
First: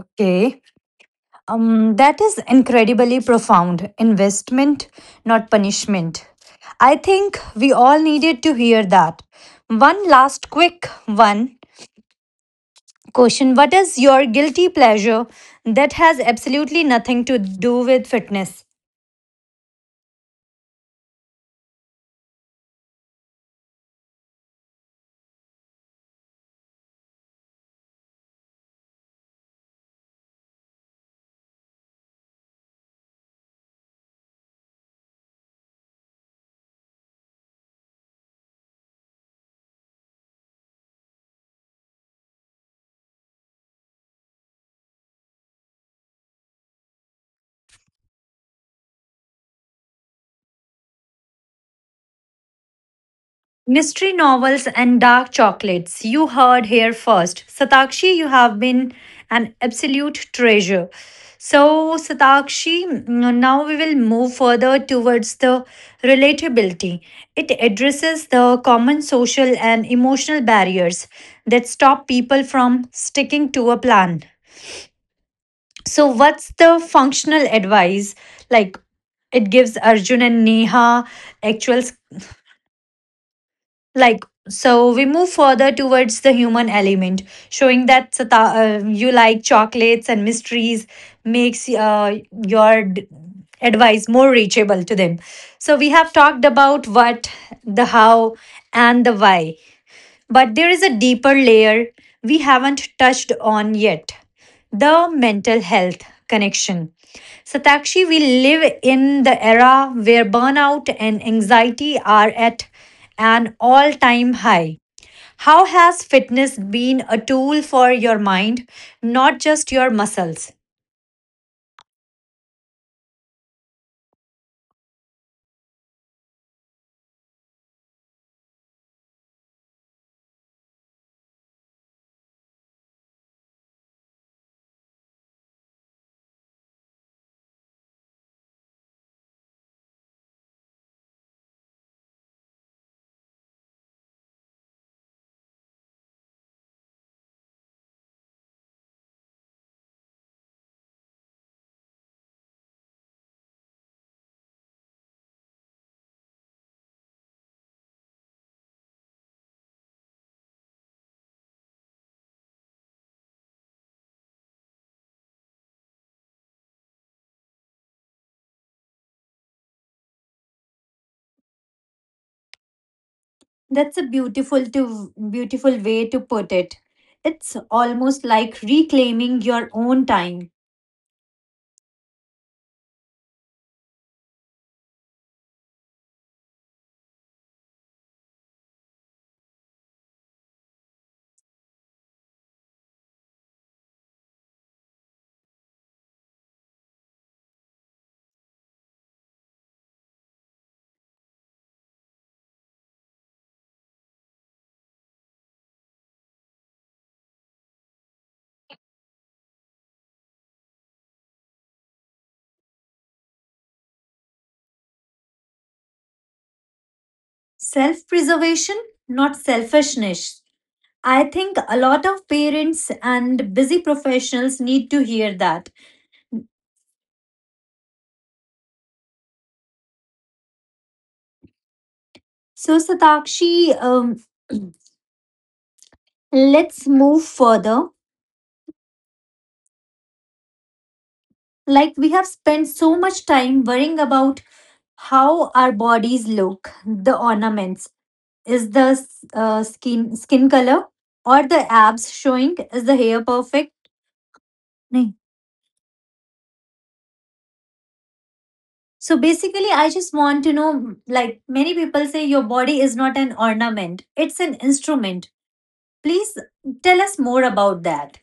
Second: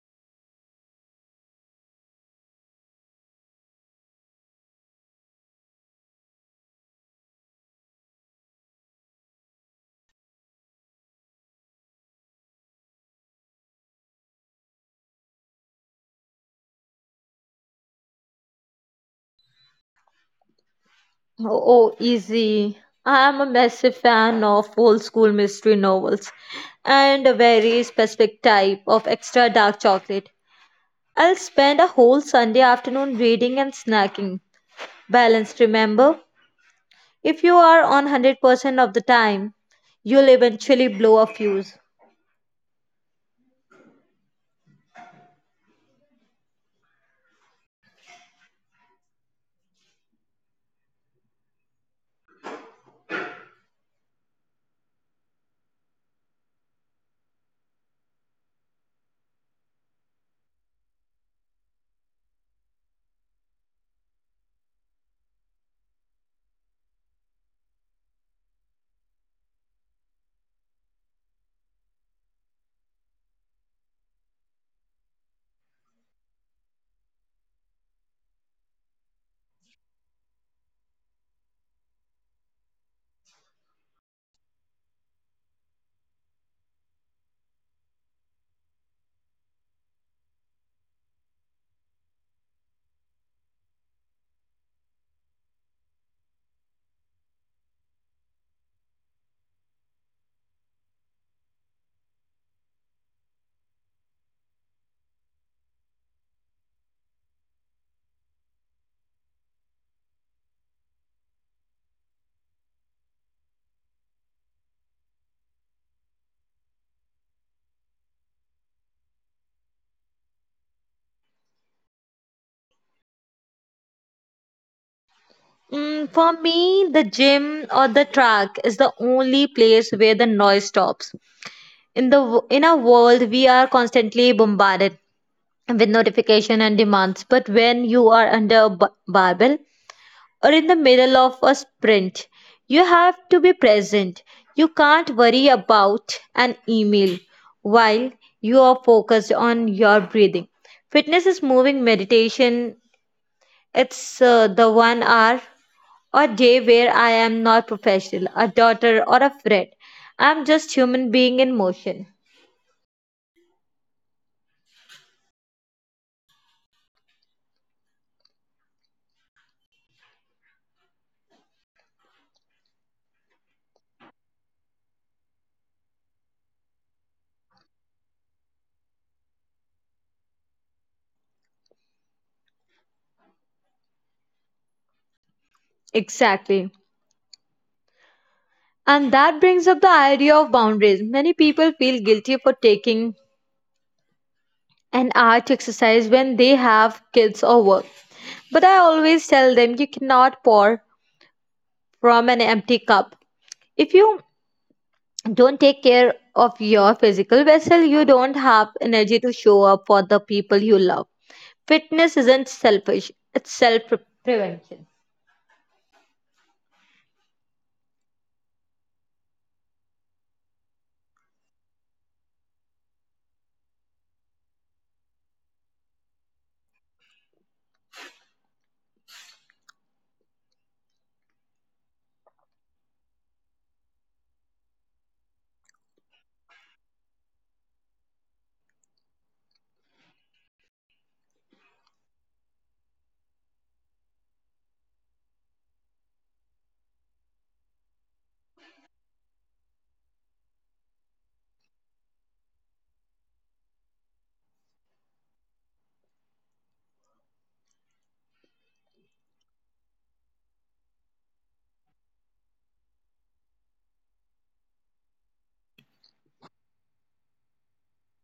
S1: Okay. That is incredibly profound. Investment, not punishment. I think we all needed to hear that. One last quick one. Question: what is your guilty pleasure that has absolutely nothing to do with fitness?
S2: Oh, oh, easy. I am a massive fan of old school mystery novels and a very specific type of extra dark chocolate. I'll spend a whole Sunday afternoon reading and snacking. Balanced, remember? If you are on 100% of the time, you'll eventually blow a fuse.
S1: Mystery novels and dark chocolates. You heard here first. Satakshi, you have been an absolute treasure. So, Satakshi, mm, now we will move further towards the relatability. It addresses the common social and emotional barriers that stop people from sticking to a plan. So, what's the functional advice like it gives Arjun and Neha actual s- like? So, we move further towards the human element, showing that Sata, you like chocolates and mysteries makes your d- advice more reachable to them. So, we have talked about what, the how, and the why. But there is a deeper layer we haven't touched on yet: the mental health connection. Satakshi, we live in the era where burnout and anxiety are at an all time high. How has fitness been a tool for your mind, not just your muscles?
S2: Mm, for me, the gym or the track is the only place where the noise stops. In the in our world, we are constantly bombarded with notification and demands. But when you are under a barbell or in the middle of a sprint, you have to be present. You can't worry about an email while you are focused on your breathing. Fitness is moving meditation. It's the 1 hour or day where I am not professional, a daughter or a friend. I am just human being in motion.
S1: That's a beautiful way to put it. It's almost like reclaiming your own time.
S2: Exactly. And that brings up the idea of boundaries. Many people feel guilty for taking an hour to exercise when they have kids or work. But I always tell them, you cannot pour from an empty cup. If you don't take care of your physical vessel, you don't have energy to show up for the people you love. Fitness isn't selfish, it's self prevention.
S1: Self preservation, not selfishness. I think a lot of parents and busy professionals need to hear that. So, Satakshi, let's move further. Like, we have spent so much time worrying about how our bodies look, the ornaments. Is the skin color or the abs showing, is the hair perfect? So basically, I just want to know, like many people say, your body is not an ornament, it's an instrument. Please tell us more about that.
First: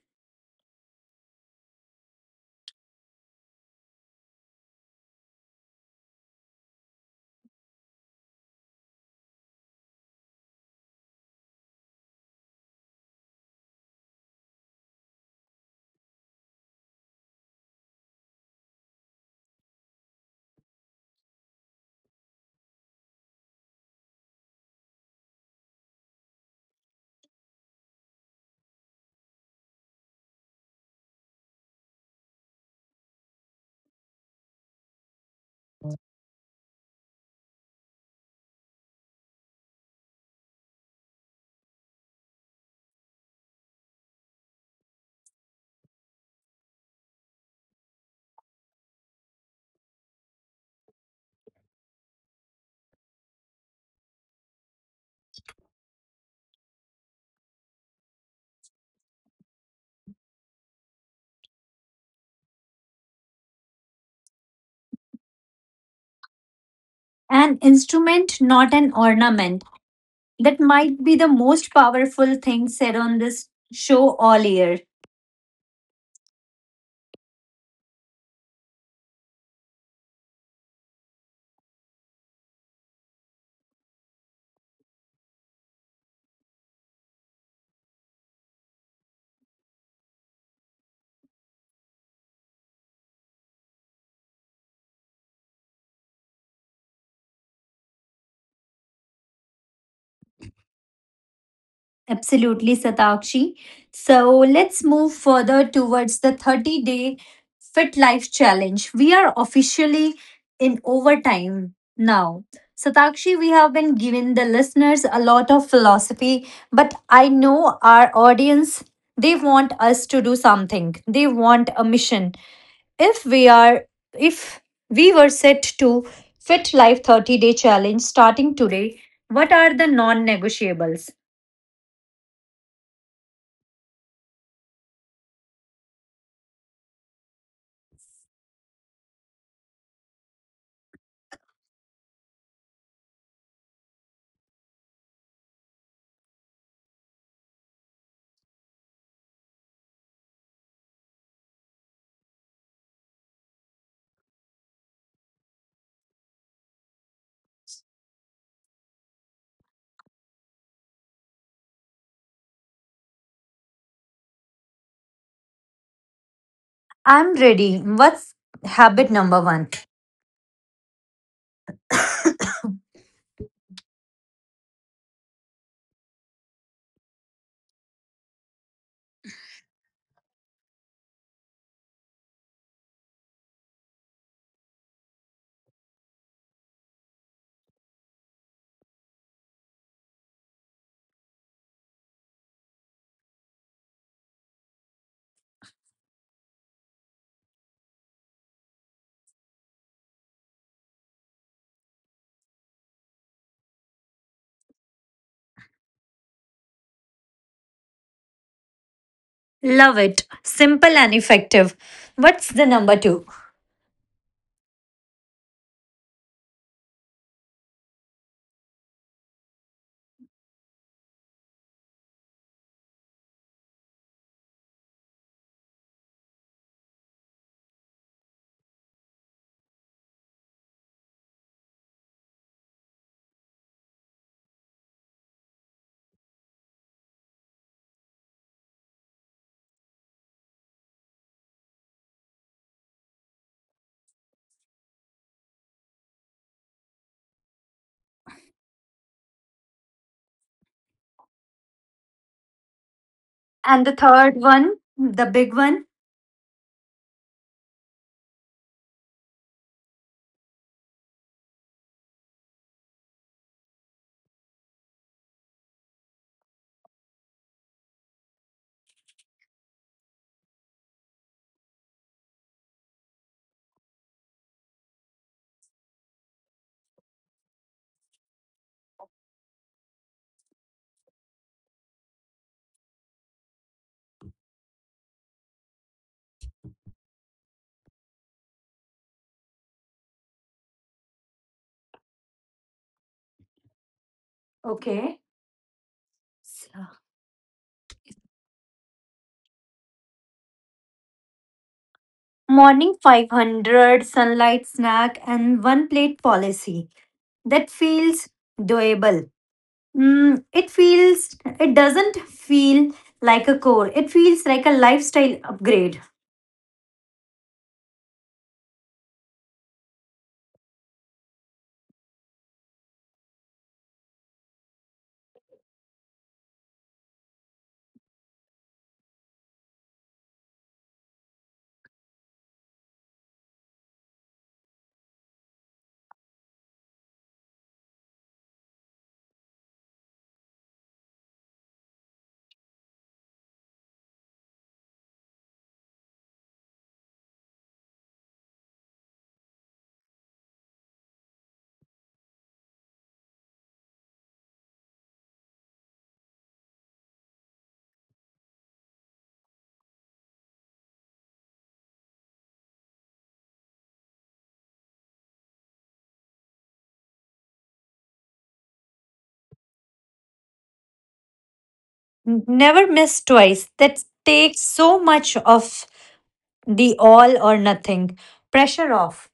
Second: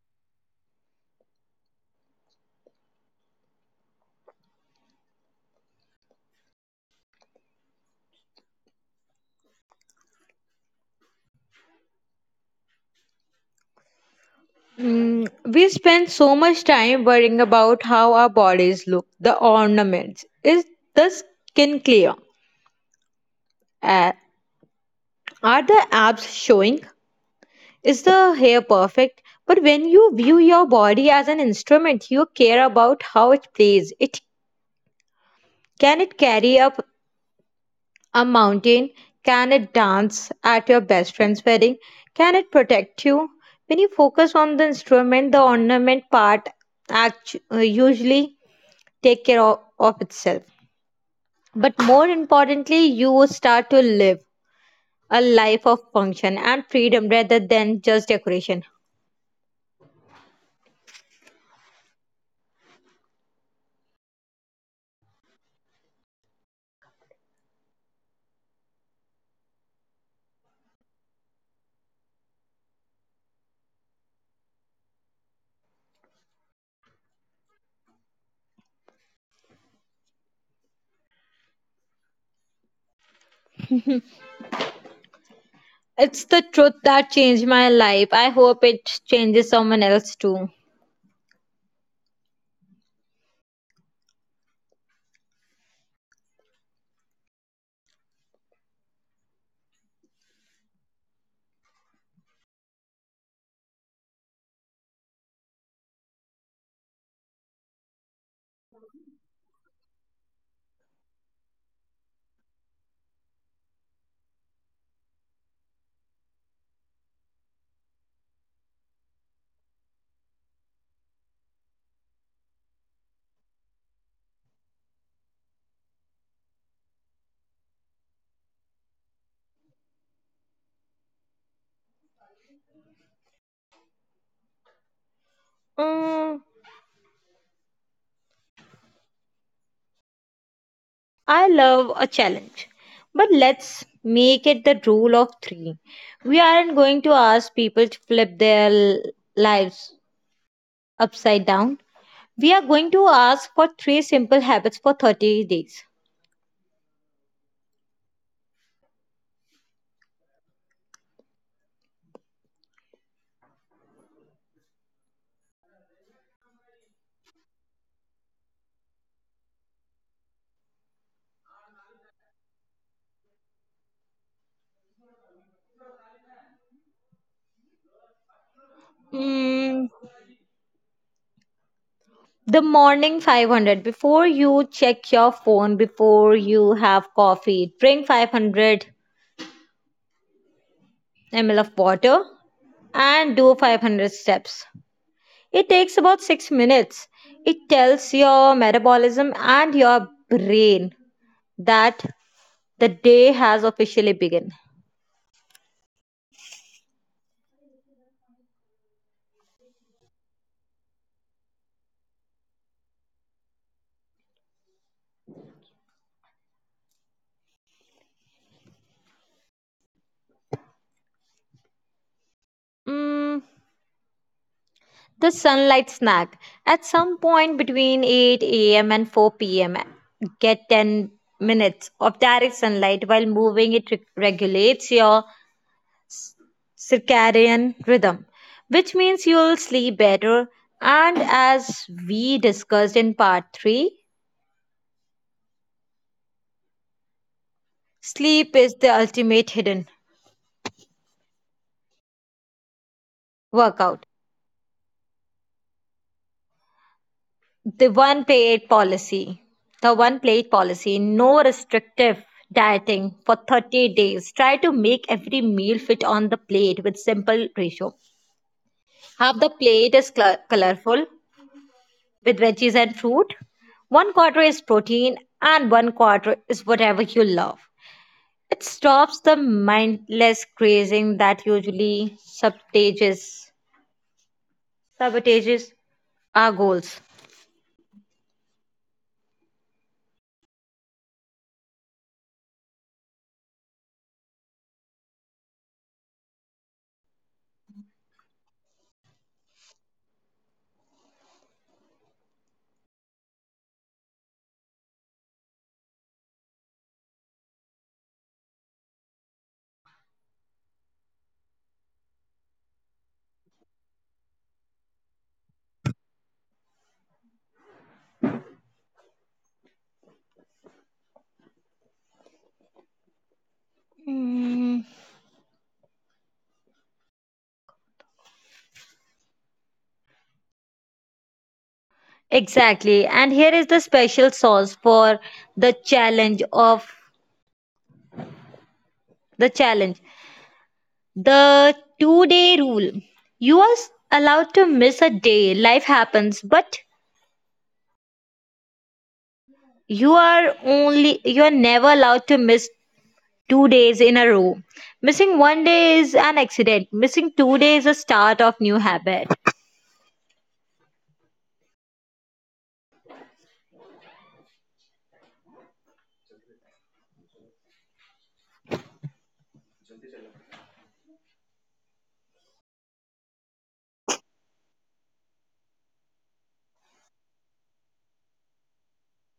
S2: Mm, we spend so much time worrying about how our bodies look, the ornaments. Is the skin clear? Uh, are the abs showing? Is the hair perfect? But when you view your body as an instrument, you care about how it plays. It can it carry up a mountain? Can it dance at your best friend's wedding? Can it protect you? When you focus on the instrument, the ornament part usually take care of itself. But more importantly, you will start to live a life of function and freedom rather than just decoration.
S1: An instrument, not an ornament. That might be the most powerful thing said on this show all year.
S2: It's the truth that changed my life. I hope it changes someone else too.
S1: Absolutely, Satakshi. So let's move further towards the 30-day fit life challenge. We are officially in overtime now. Satakshi, we have been giving the listeners a lot of philosophy, but I know our audience, they want us to do something. They want a mission. If we are, if we were set to fit life 30-day challenge starting today, what are the non negotiables?
S2: Mm, I love a challenge, but let's make it the rule of three. We aren't going to ask people to flip their lives upside down. We are going to ask for three simple habits for 30 days.
S1: I'm ready. What's habit number one?
S2: Mm, the morning 500. Before you check your phone, before you have coffee, drink 500 ml of water and do 500 steps. It takes about 6 minutes. It tells your metabolism and your brain that the day has officially begun.
S1: Love it. Simple and effective. What's the number two?
S2: Mm, the sunlight snack. At some point between 8 a.m. and 4 p.m., get 10 minutes of direct sunlight while moving. It regulates your circadian rhythm, which means you'll sleep better. And as we discussed in part 3, sleep is the ultimate hidden
S1: And the
S2: workout.
S1: third one, the big one.
S2: The one plate policy. The one plate policy. No restrictive dieting for 30 days. Try to make every meal fit on the plate with simple ratio. Half the plate is colorful with veggies and fruit. One quarter is protein and one quarter is whatever you love. It stops the mindless craving that usually sabotages our goals.
S1: Okay. So, morning 500, sunlight snack, and one plate policy. That feels doable. Mm, it doesn't feel like a core, it feels like a lifestyle upgrade.
S2: Mm, exactly. And here is the special sauce for the challenge of the challenge. The 2 day rule. You are allowed to miss a day. Life happens, but you are never allowed to miss 2 days in a row. Missing 1 day is an accident. Missing 2 days is a start of new habit.
S1: Never miss twice. That takes so much of the all or nothing pressure off.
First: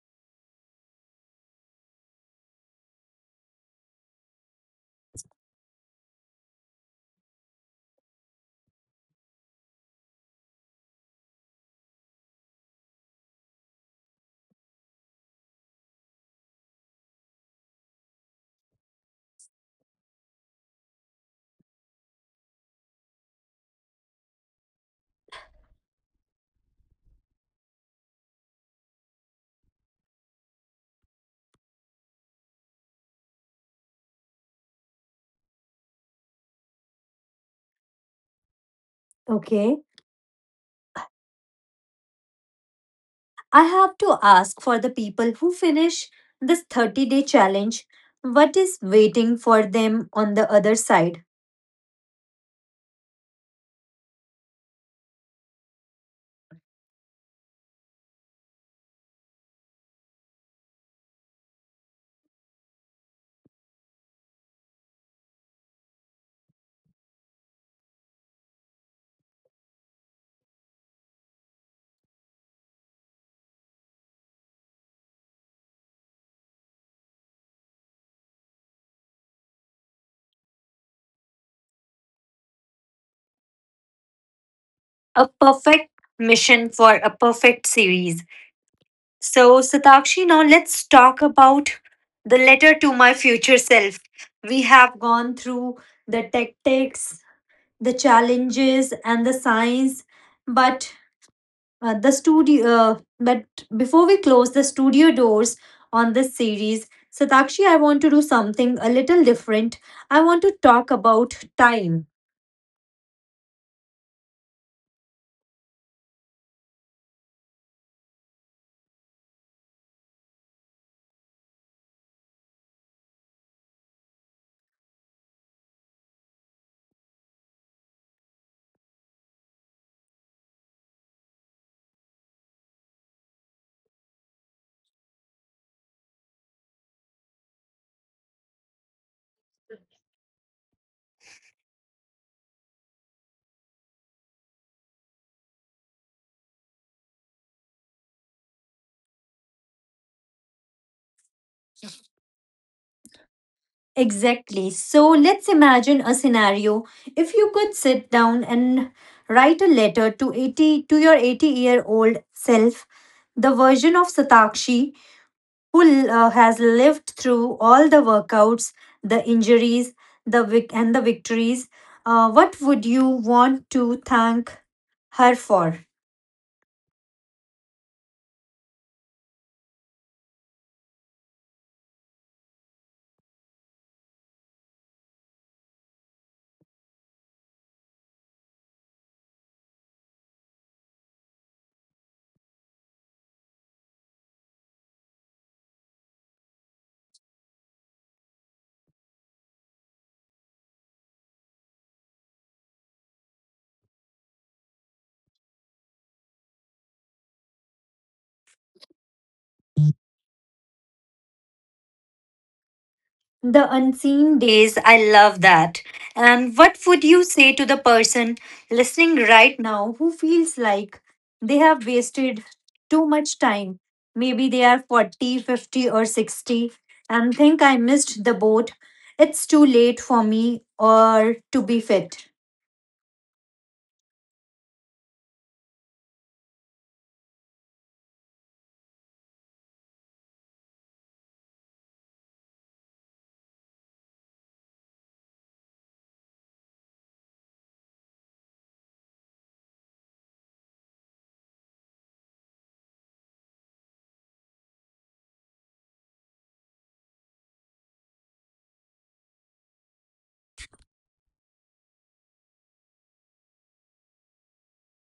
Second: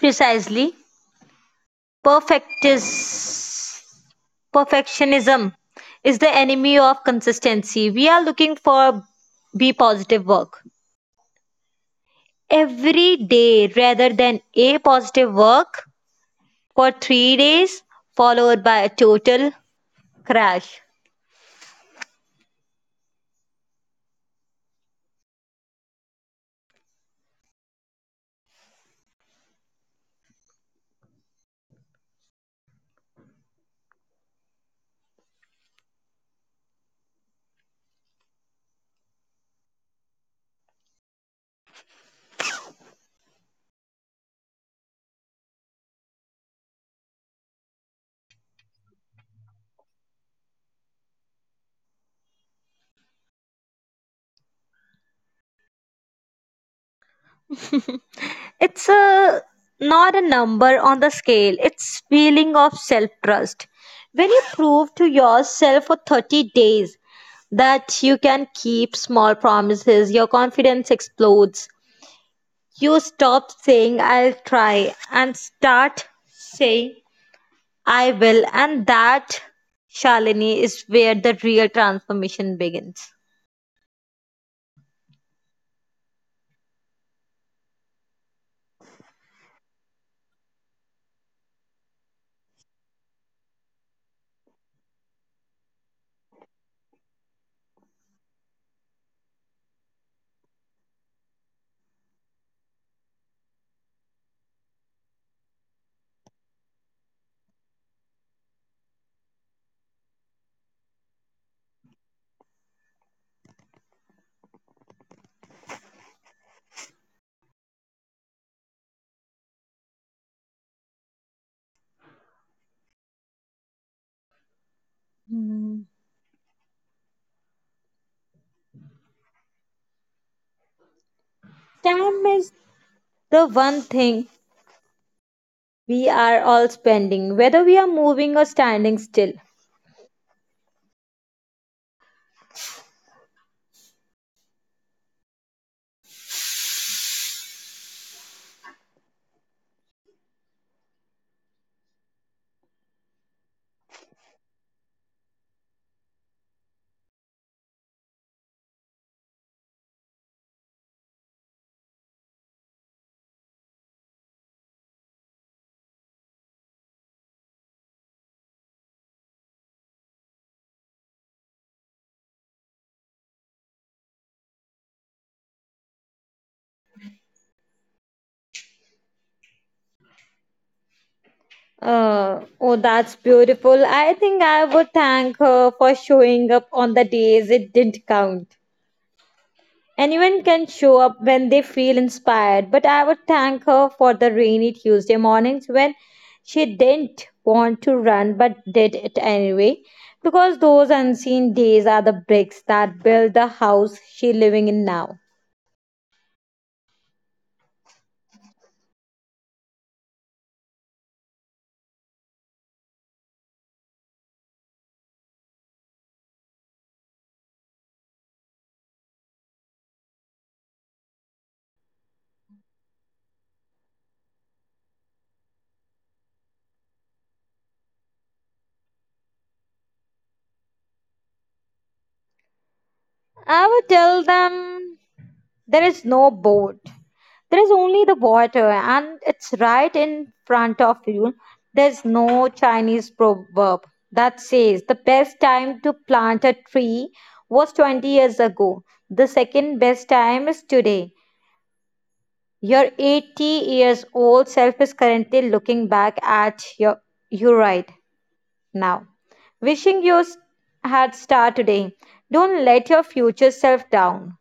S2: Precisely. Perfect is Perfectionism is the enemy of consistency. We are looking for B positive work every day rather than A positive work for 3 days, followed by a total crash.
S1: Okay. I have to ask, for the people who finish this 30-day challenge, what is waiting for them on the other side?
S2: It's a not a number on the scale. It's feeling of self trust. When you prove to yourself for 30 days that you can keep small promises, your confidence explodes. You stop saying I'll try and start saying I will. And that, Shalini, is where the real transformation begins.
S1: A perfect mission for a perfect series. So, Satakshi, now let's talk about the letter to my future self. We have gone through the tactics, the challenges, and the science, but the studio but before we close the studio doors on this series, Satakshi, I want to do something a little different. I want to talk about time.
S2: Mm. Time is the one thing we are all spending, whether we are moving or standing still.
S1: Exactly, so let's imagine a scenario. If you could sit down and write a letter to 80 to your 80-year-old self, the version of Satakshi who has lived through all the workouts, the injuries, and the victories. What would you want to thank her for?
S2: Oh, that's beautiful. I think I would thank her for showing up on the days it didn't count. Anyone can show up when they feel inspired, but I would thank her for the rainy Tuesday mornings when she didn't want to run but did it anyway. Because those unseen days are the bricks that build the house she's living in now.
S1: The unseen days, I love that. And what would you say to the person listening right now who feels like they have wasted too much time? Maybe they are 40, 50, or 60 and think, I missed the boat. It's too late for me or to be fit.
S2: I would tell them there is no boat. There's only the water, and it's right in front of you. There's no Chinese proverb that says the best time to plant a tree was 20 years ago. The second best time is today. Your 80 years old self is currently looking back at you right now, wishing you had started today. Don't let your future self down.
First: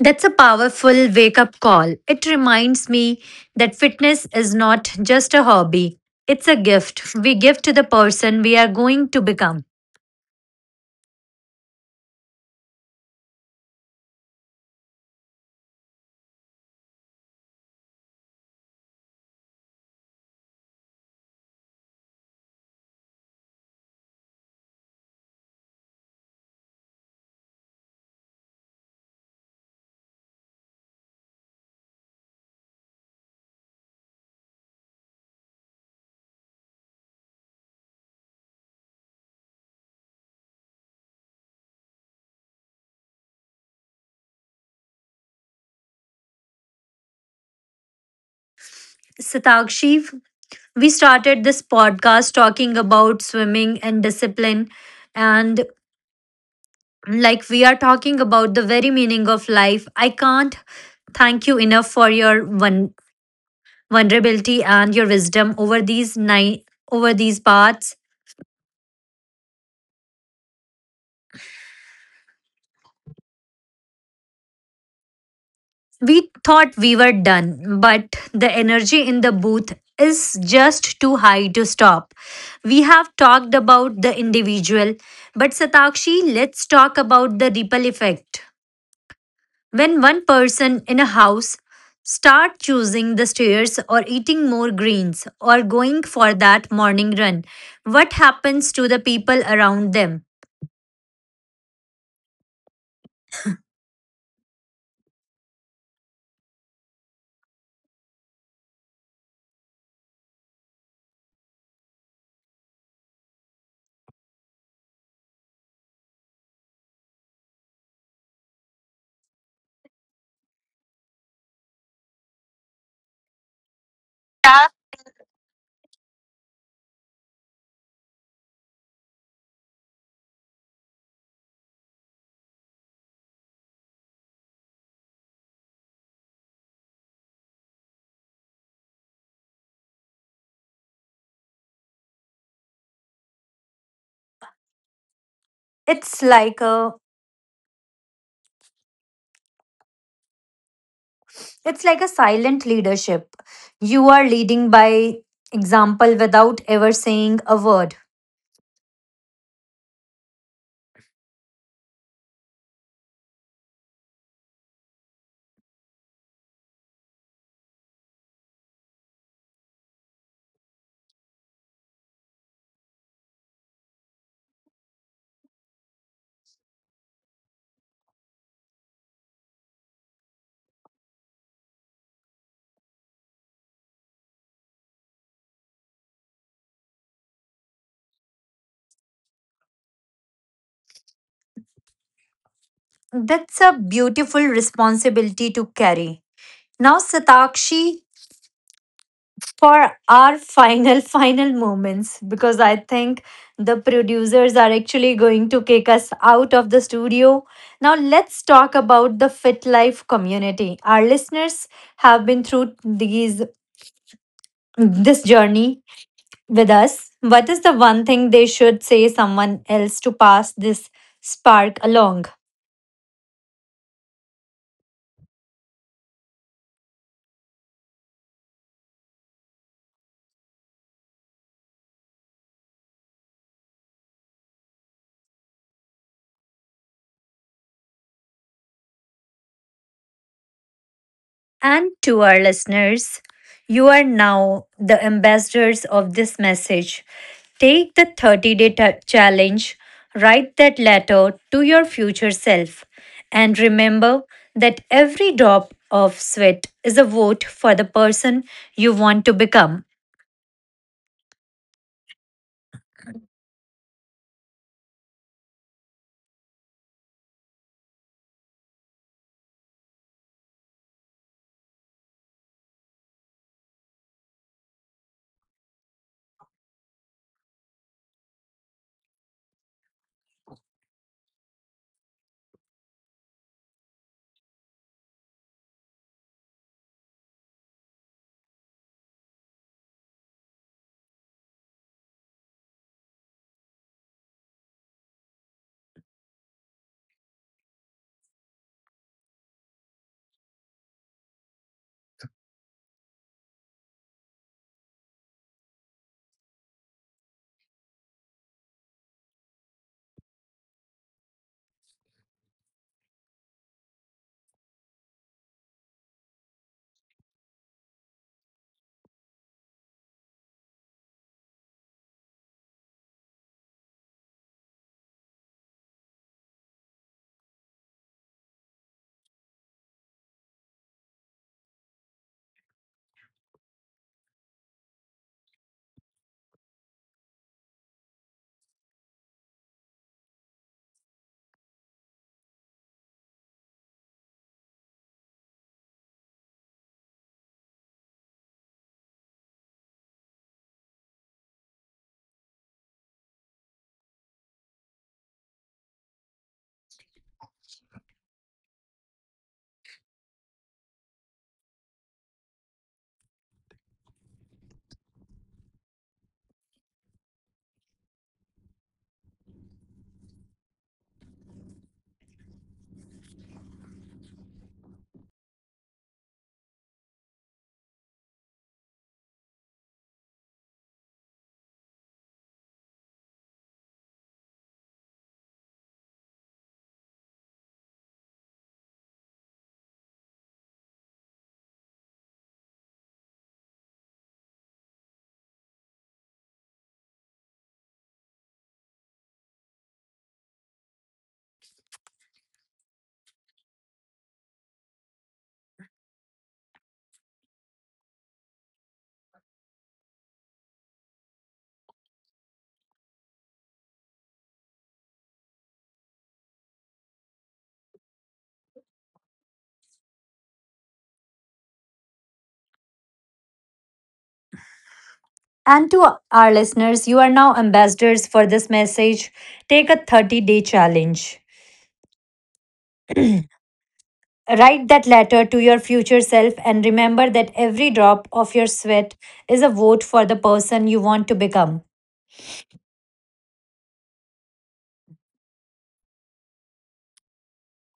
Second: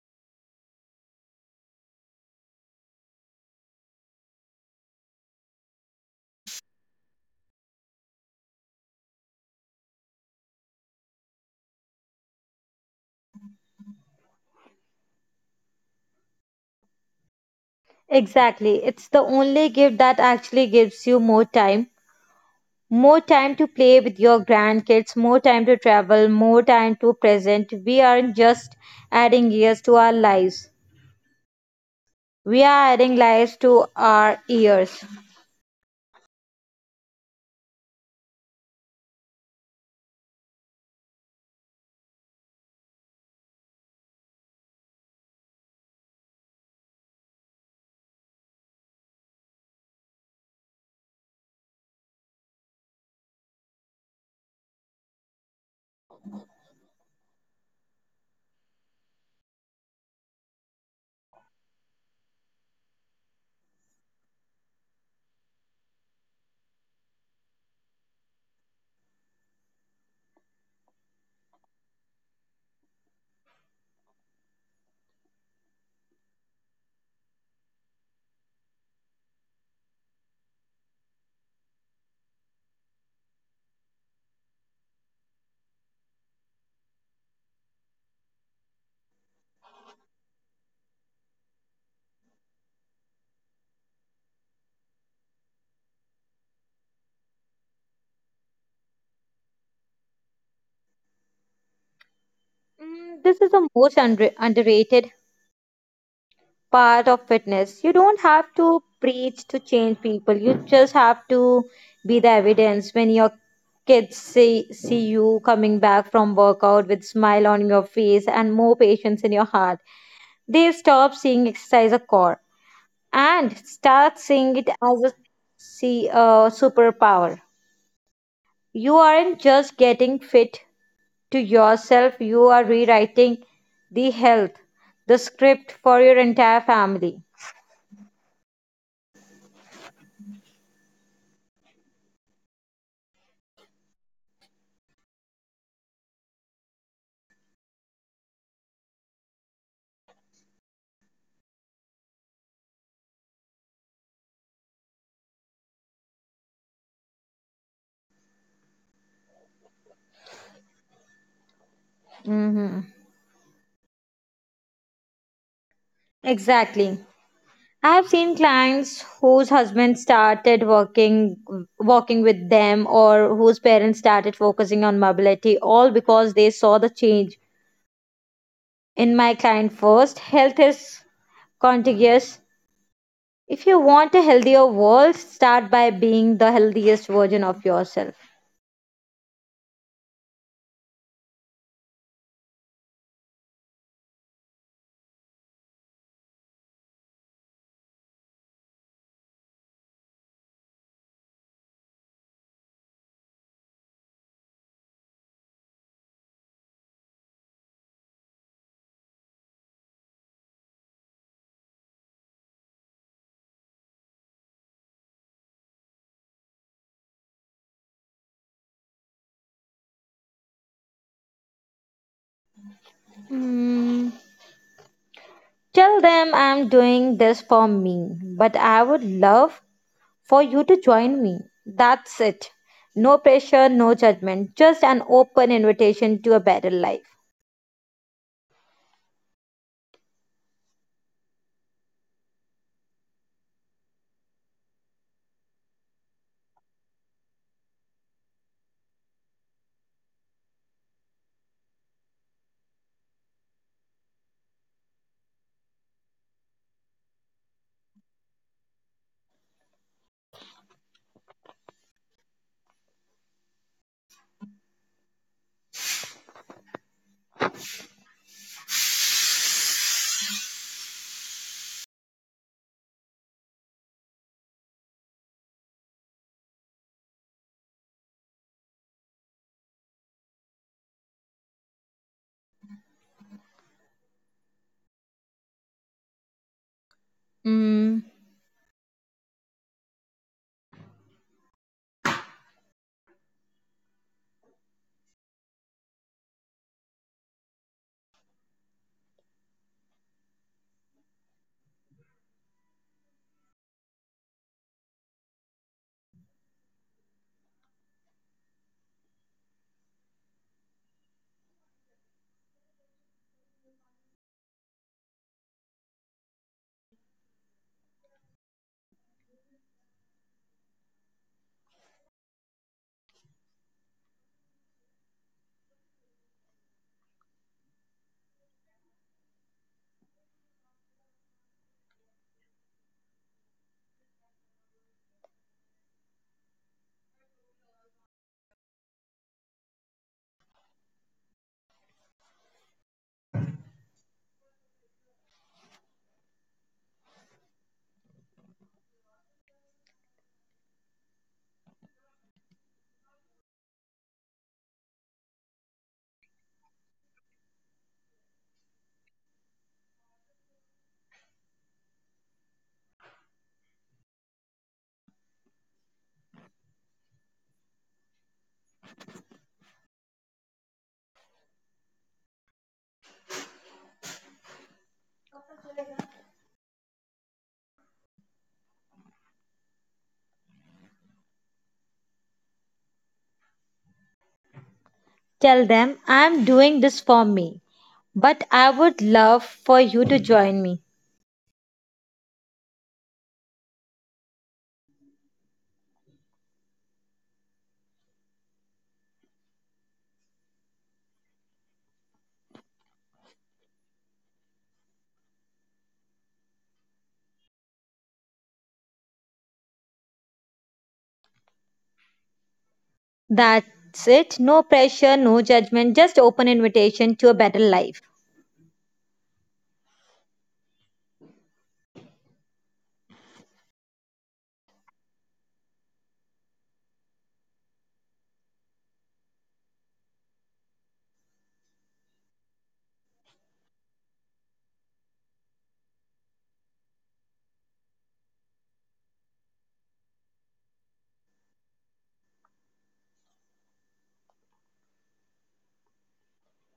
S1: That's a powerful wake up call. It reminds me that fitness is not just a hobby, it's a gift we give to the person we are going to become.
S2: Exactly. It's the only gift that actually gives you more time. More time to play with your grandkids, more time to travel, more time to present. We aren't just adding years to our lives, we are adding lives to our years.
S1: Satakshi, we started this podcast talking about swimming and discipline, and like we are talking about the very meaning of life. I can't thank you enough for your one vulnerability and your wisdom over these nine over these parts. We thought we were done, but the energy in the booth is just too high to stop. We have talked about the individual, but Satakshi, let's talk about the ripple effect. When one person in a house start choosing the stairs or eating more greens or going for that morning run, what happens to the people around them?
S2: Mm, this is the most underrated part of fitness. You don't have to preach to change people, you just have to be the evidence. When your kids see you coming back from workout with smile on your face and more patience in your heart, they stop seeing exercise a chore and start seeing it as a superpower. You aren't just getting fit to yourself, you are rewriting the health, the script for your entire family.
S1: It's like a It's like a silent leadership. You are leading by example without ever saying a word.
S2: Hmm. Exactly. I have seen clients whose husband started working with them or whose parents started focusing on mobility all because they saw the change. In my client first, health is contagious. If you want a healthier world, start by being the healthiest version of yourself.
S1: That's a beautiful responsibility to carry. Now, Satakshi, for our final, final moments, because I think the producers are actually going to kick us out of the studio. Now, let's talk about the Fit Life community. Our listeners have been through these this journey with us. What is the one thing they should say someone else to pass this spark along?
S2: Hmm. Tell them I'm doing this for me, but I would love for you to join me. That's it. No pressure, no judgment, just an open invitation to a better life.
S1: And to our listeners, you are now the ambassadors of this message. Take the challenge, write that letter to your future self, and remember that every drop of sweat is a vote for the person you want to become.
S2: Mm. Tell them I'm doing this for me, but I would love for you to join me. That's it. No pressure, no judgment, just open invitation to a better life.
S1: And to our listeners, you are now ambassadors for this message. Take a 30-day challenge. Write that letter to your future self and remember that every drop of your sweat is a vote for the person you want to become.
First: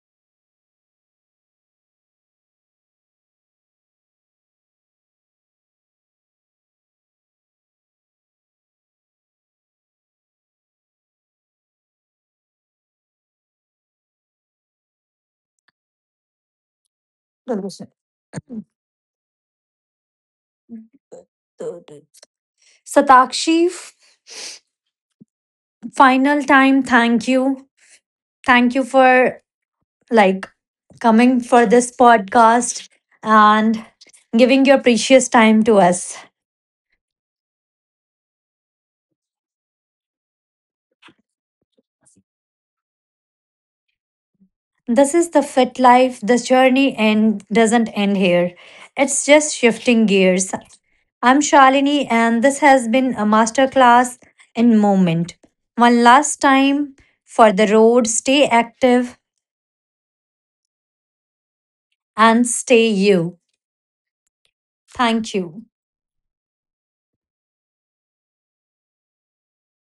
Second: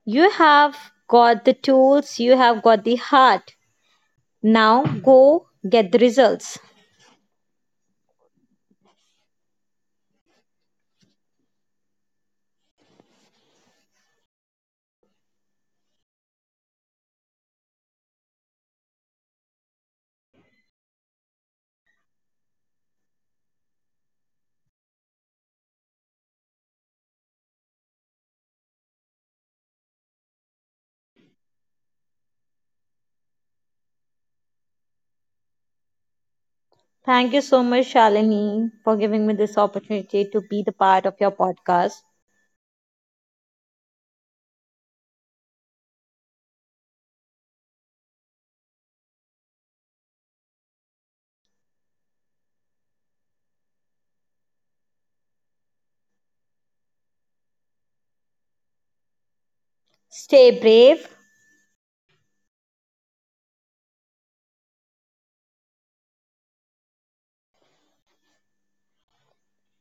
S2: You have got the tools, you have got the heart. Now go get the results.
S1: Satakshi, final time, thank you. Thank you for like coming for this podcast and giving your precious time to us.
S2: Thank you so much, Shalini, for giving me this opportunity to be the part of your podcast.
S1: This is the fit life. This journey end doesn't end here. It's just shifting gears. I'm Shalini and this has been a masterclass in movement. One last time for the road, stay active
S2: Stay brave,
S1: and stay you. Thank you.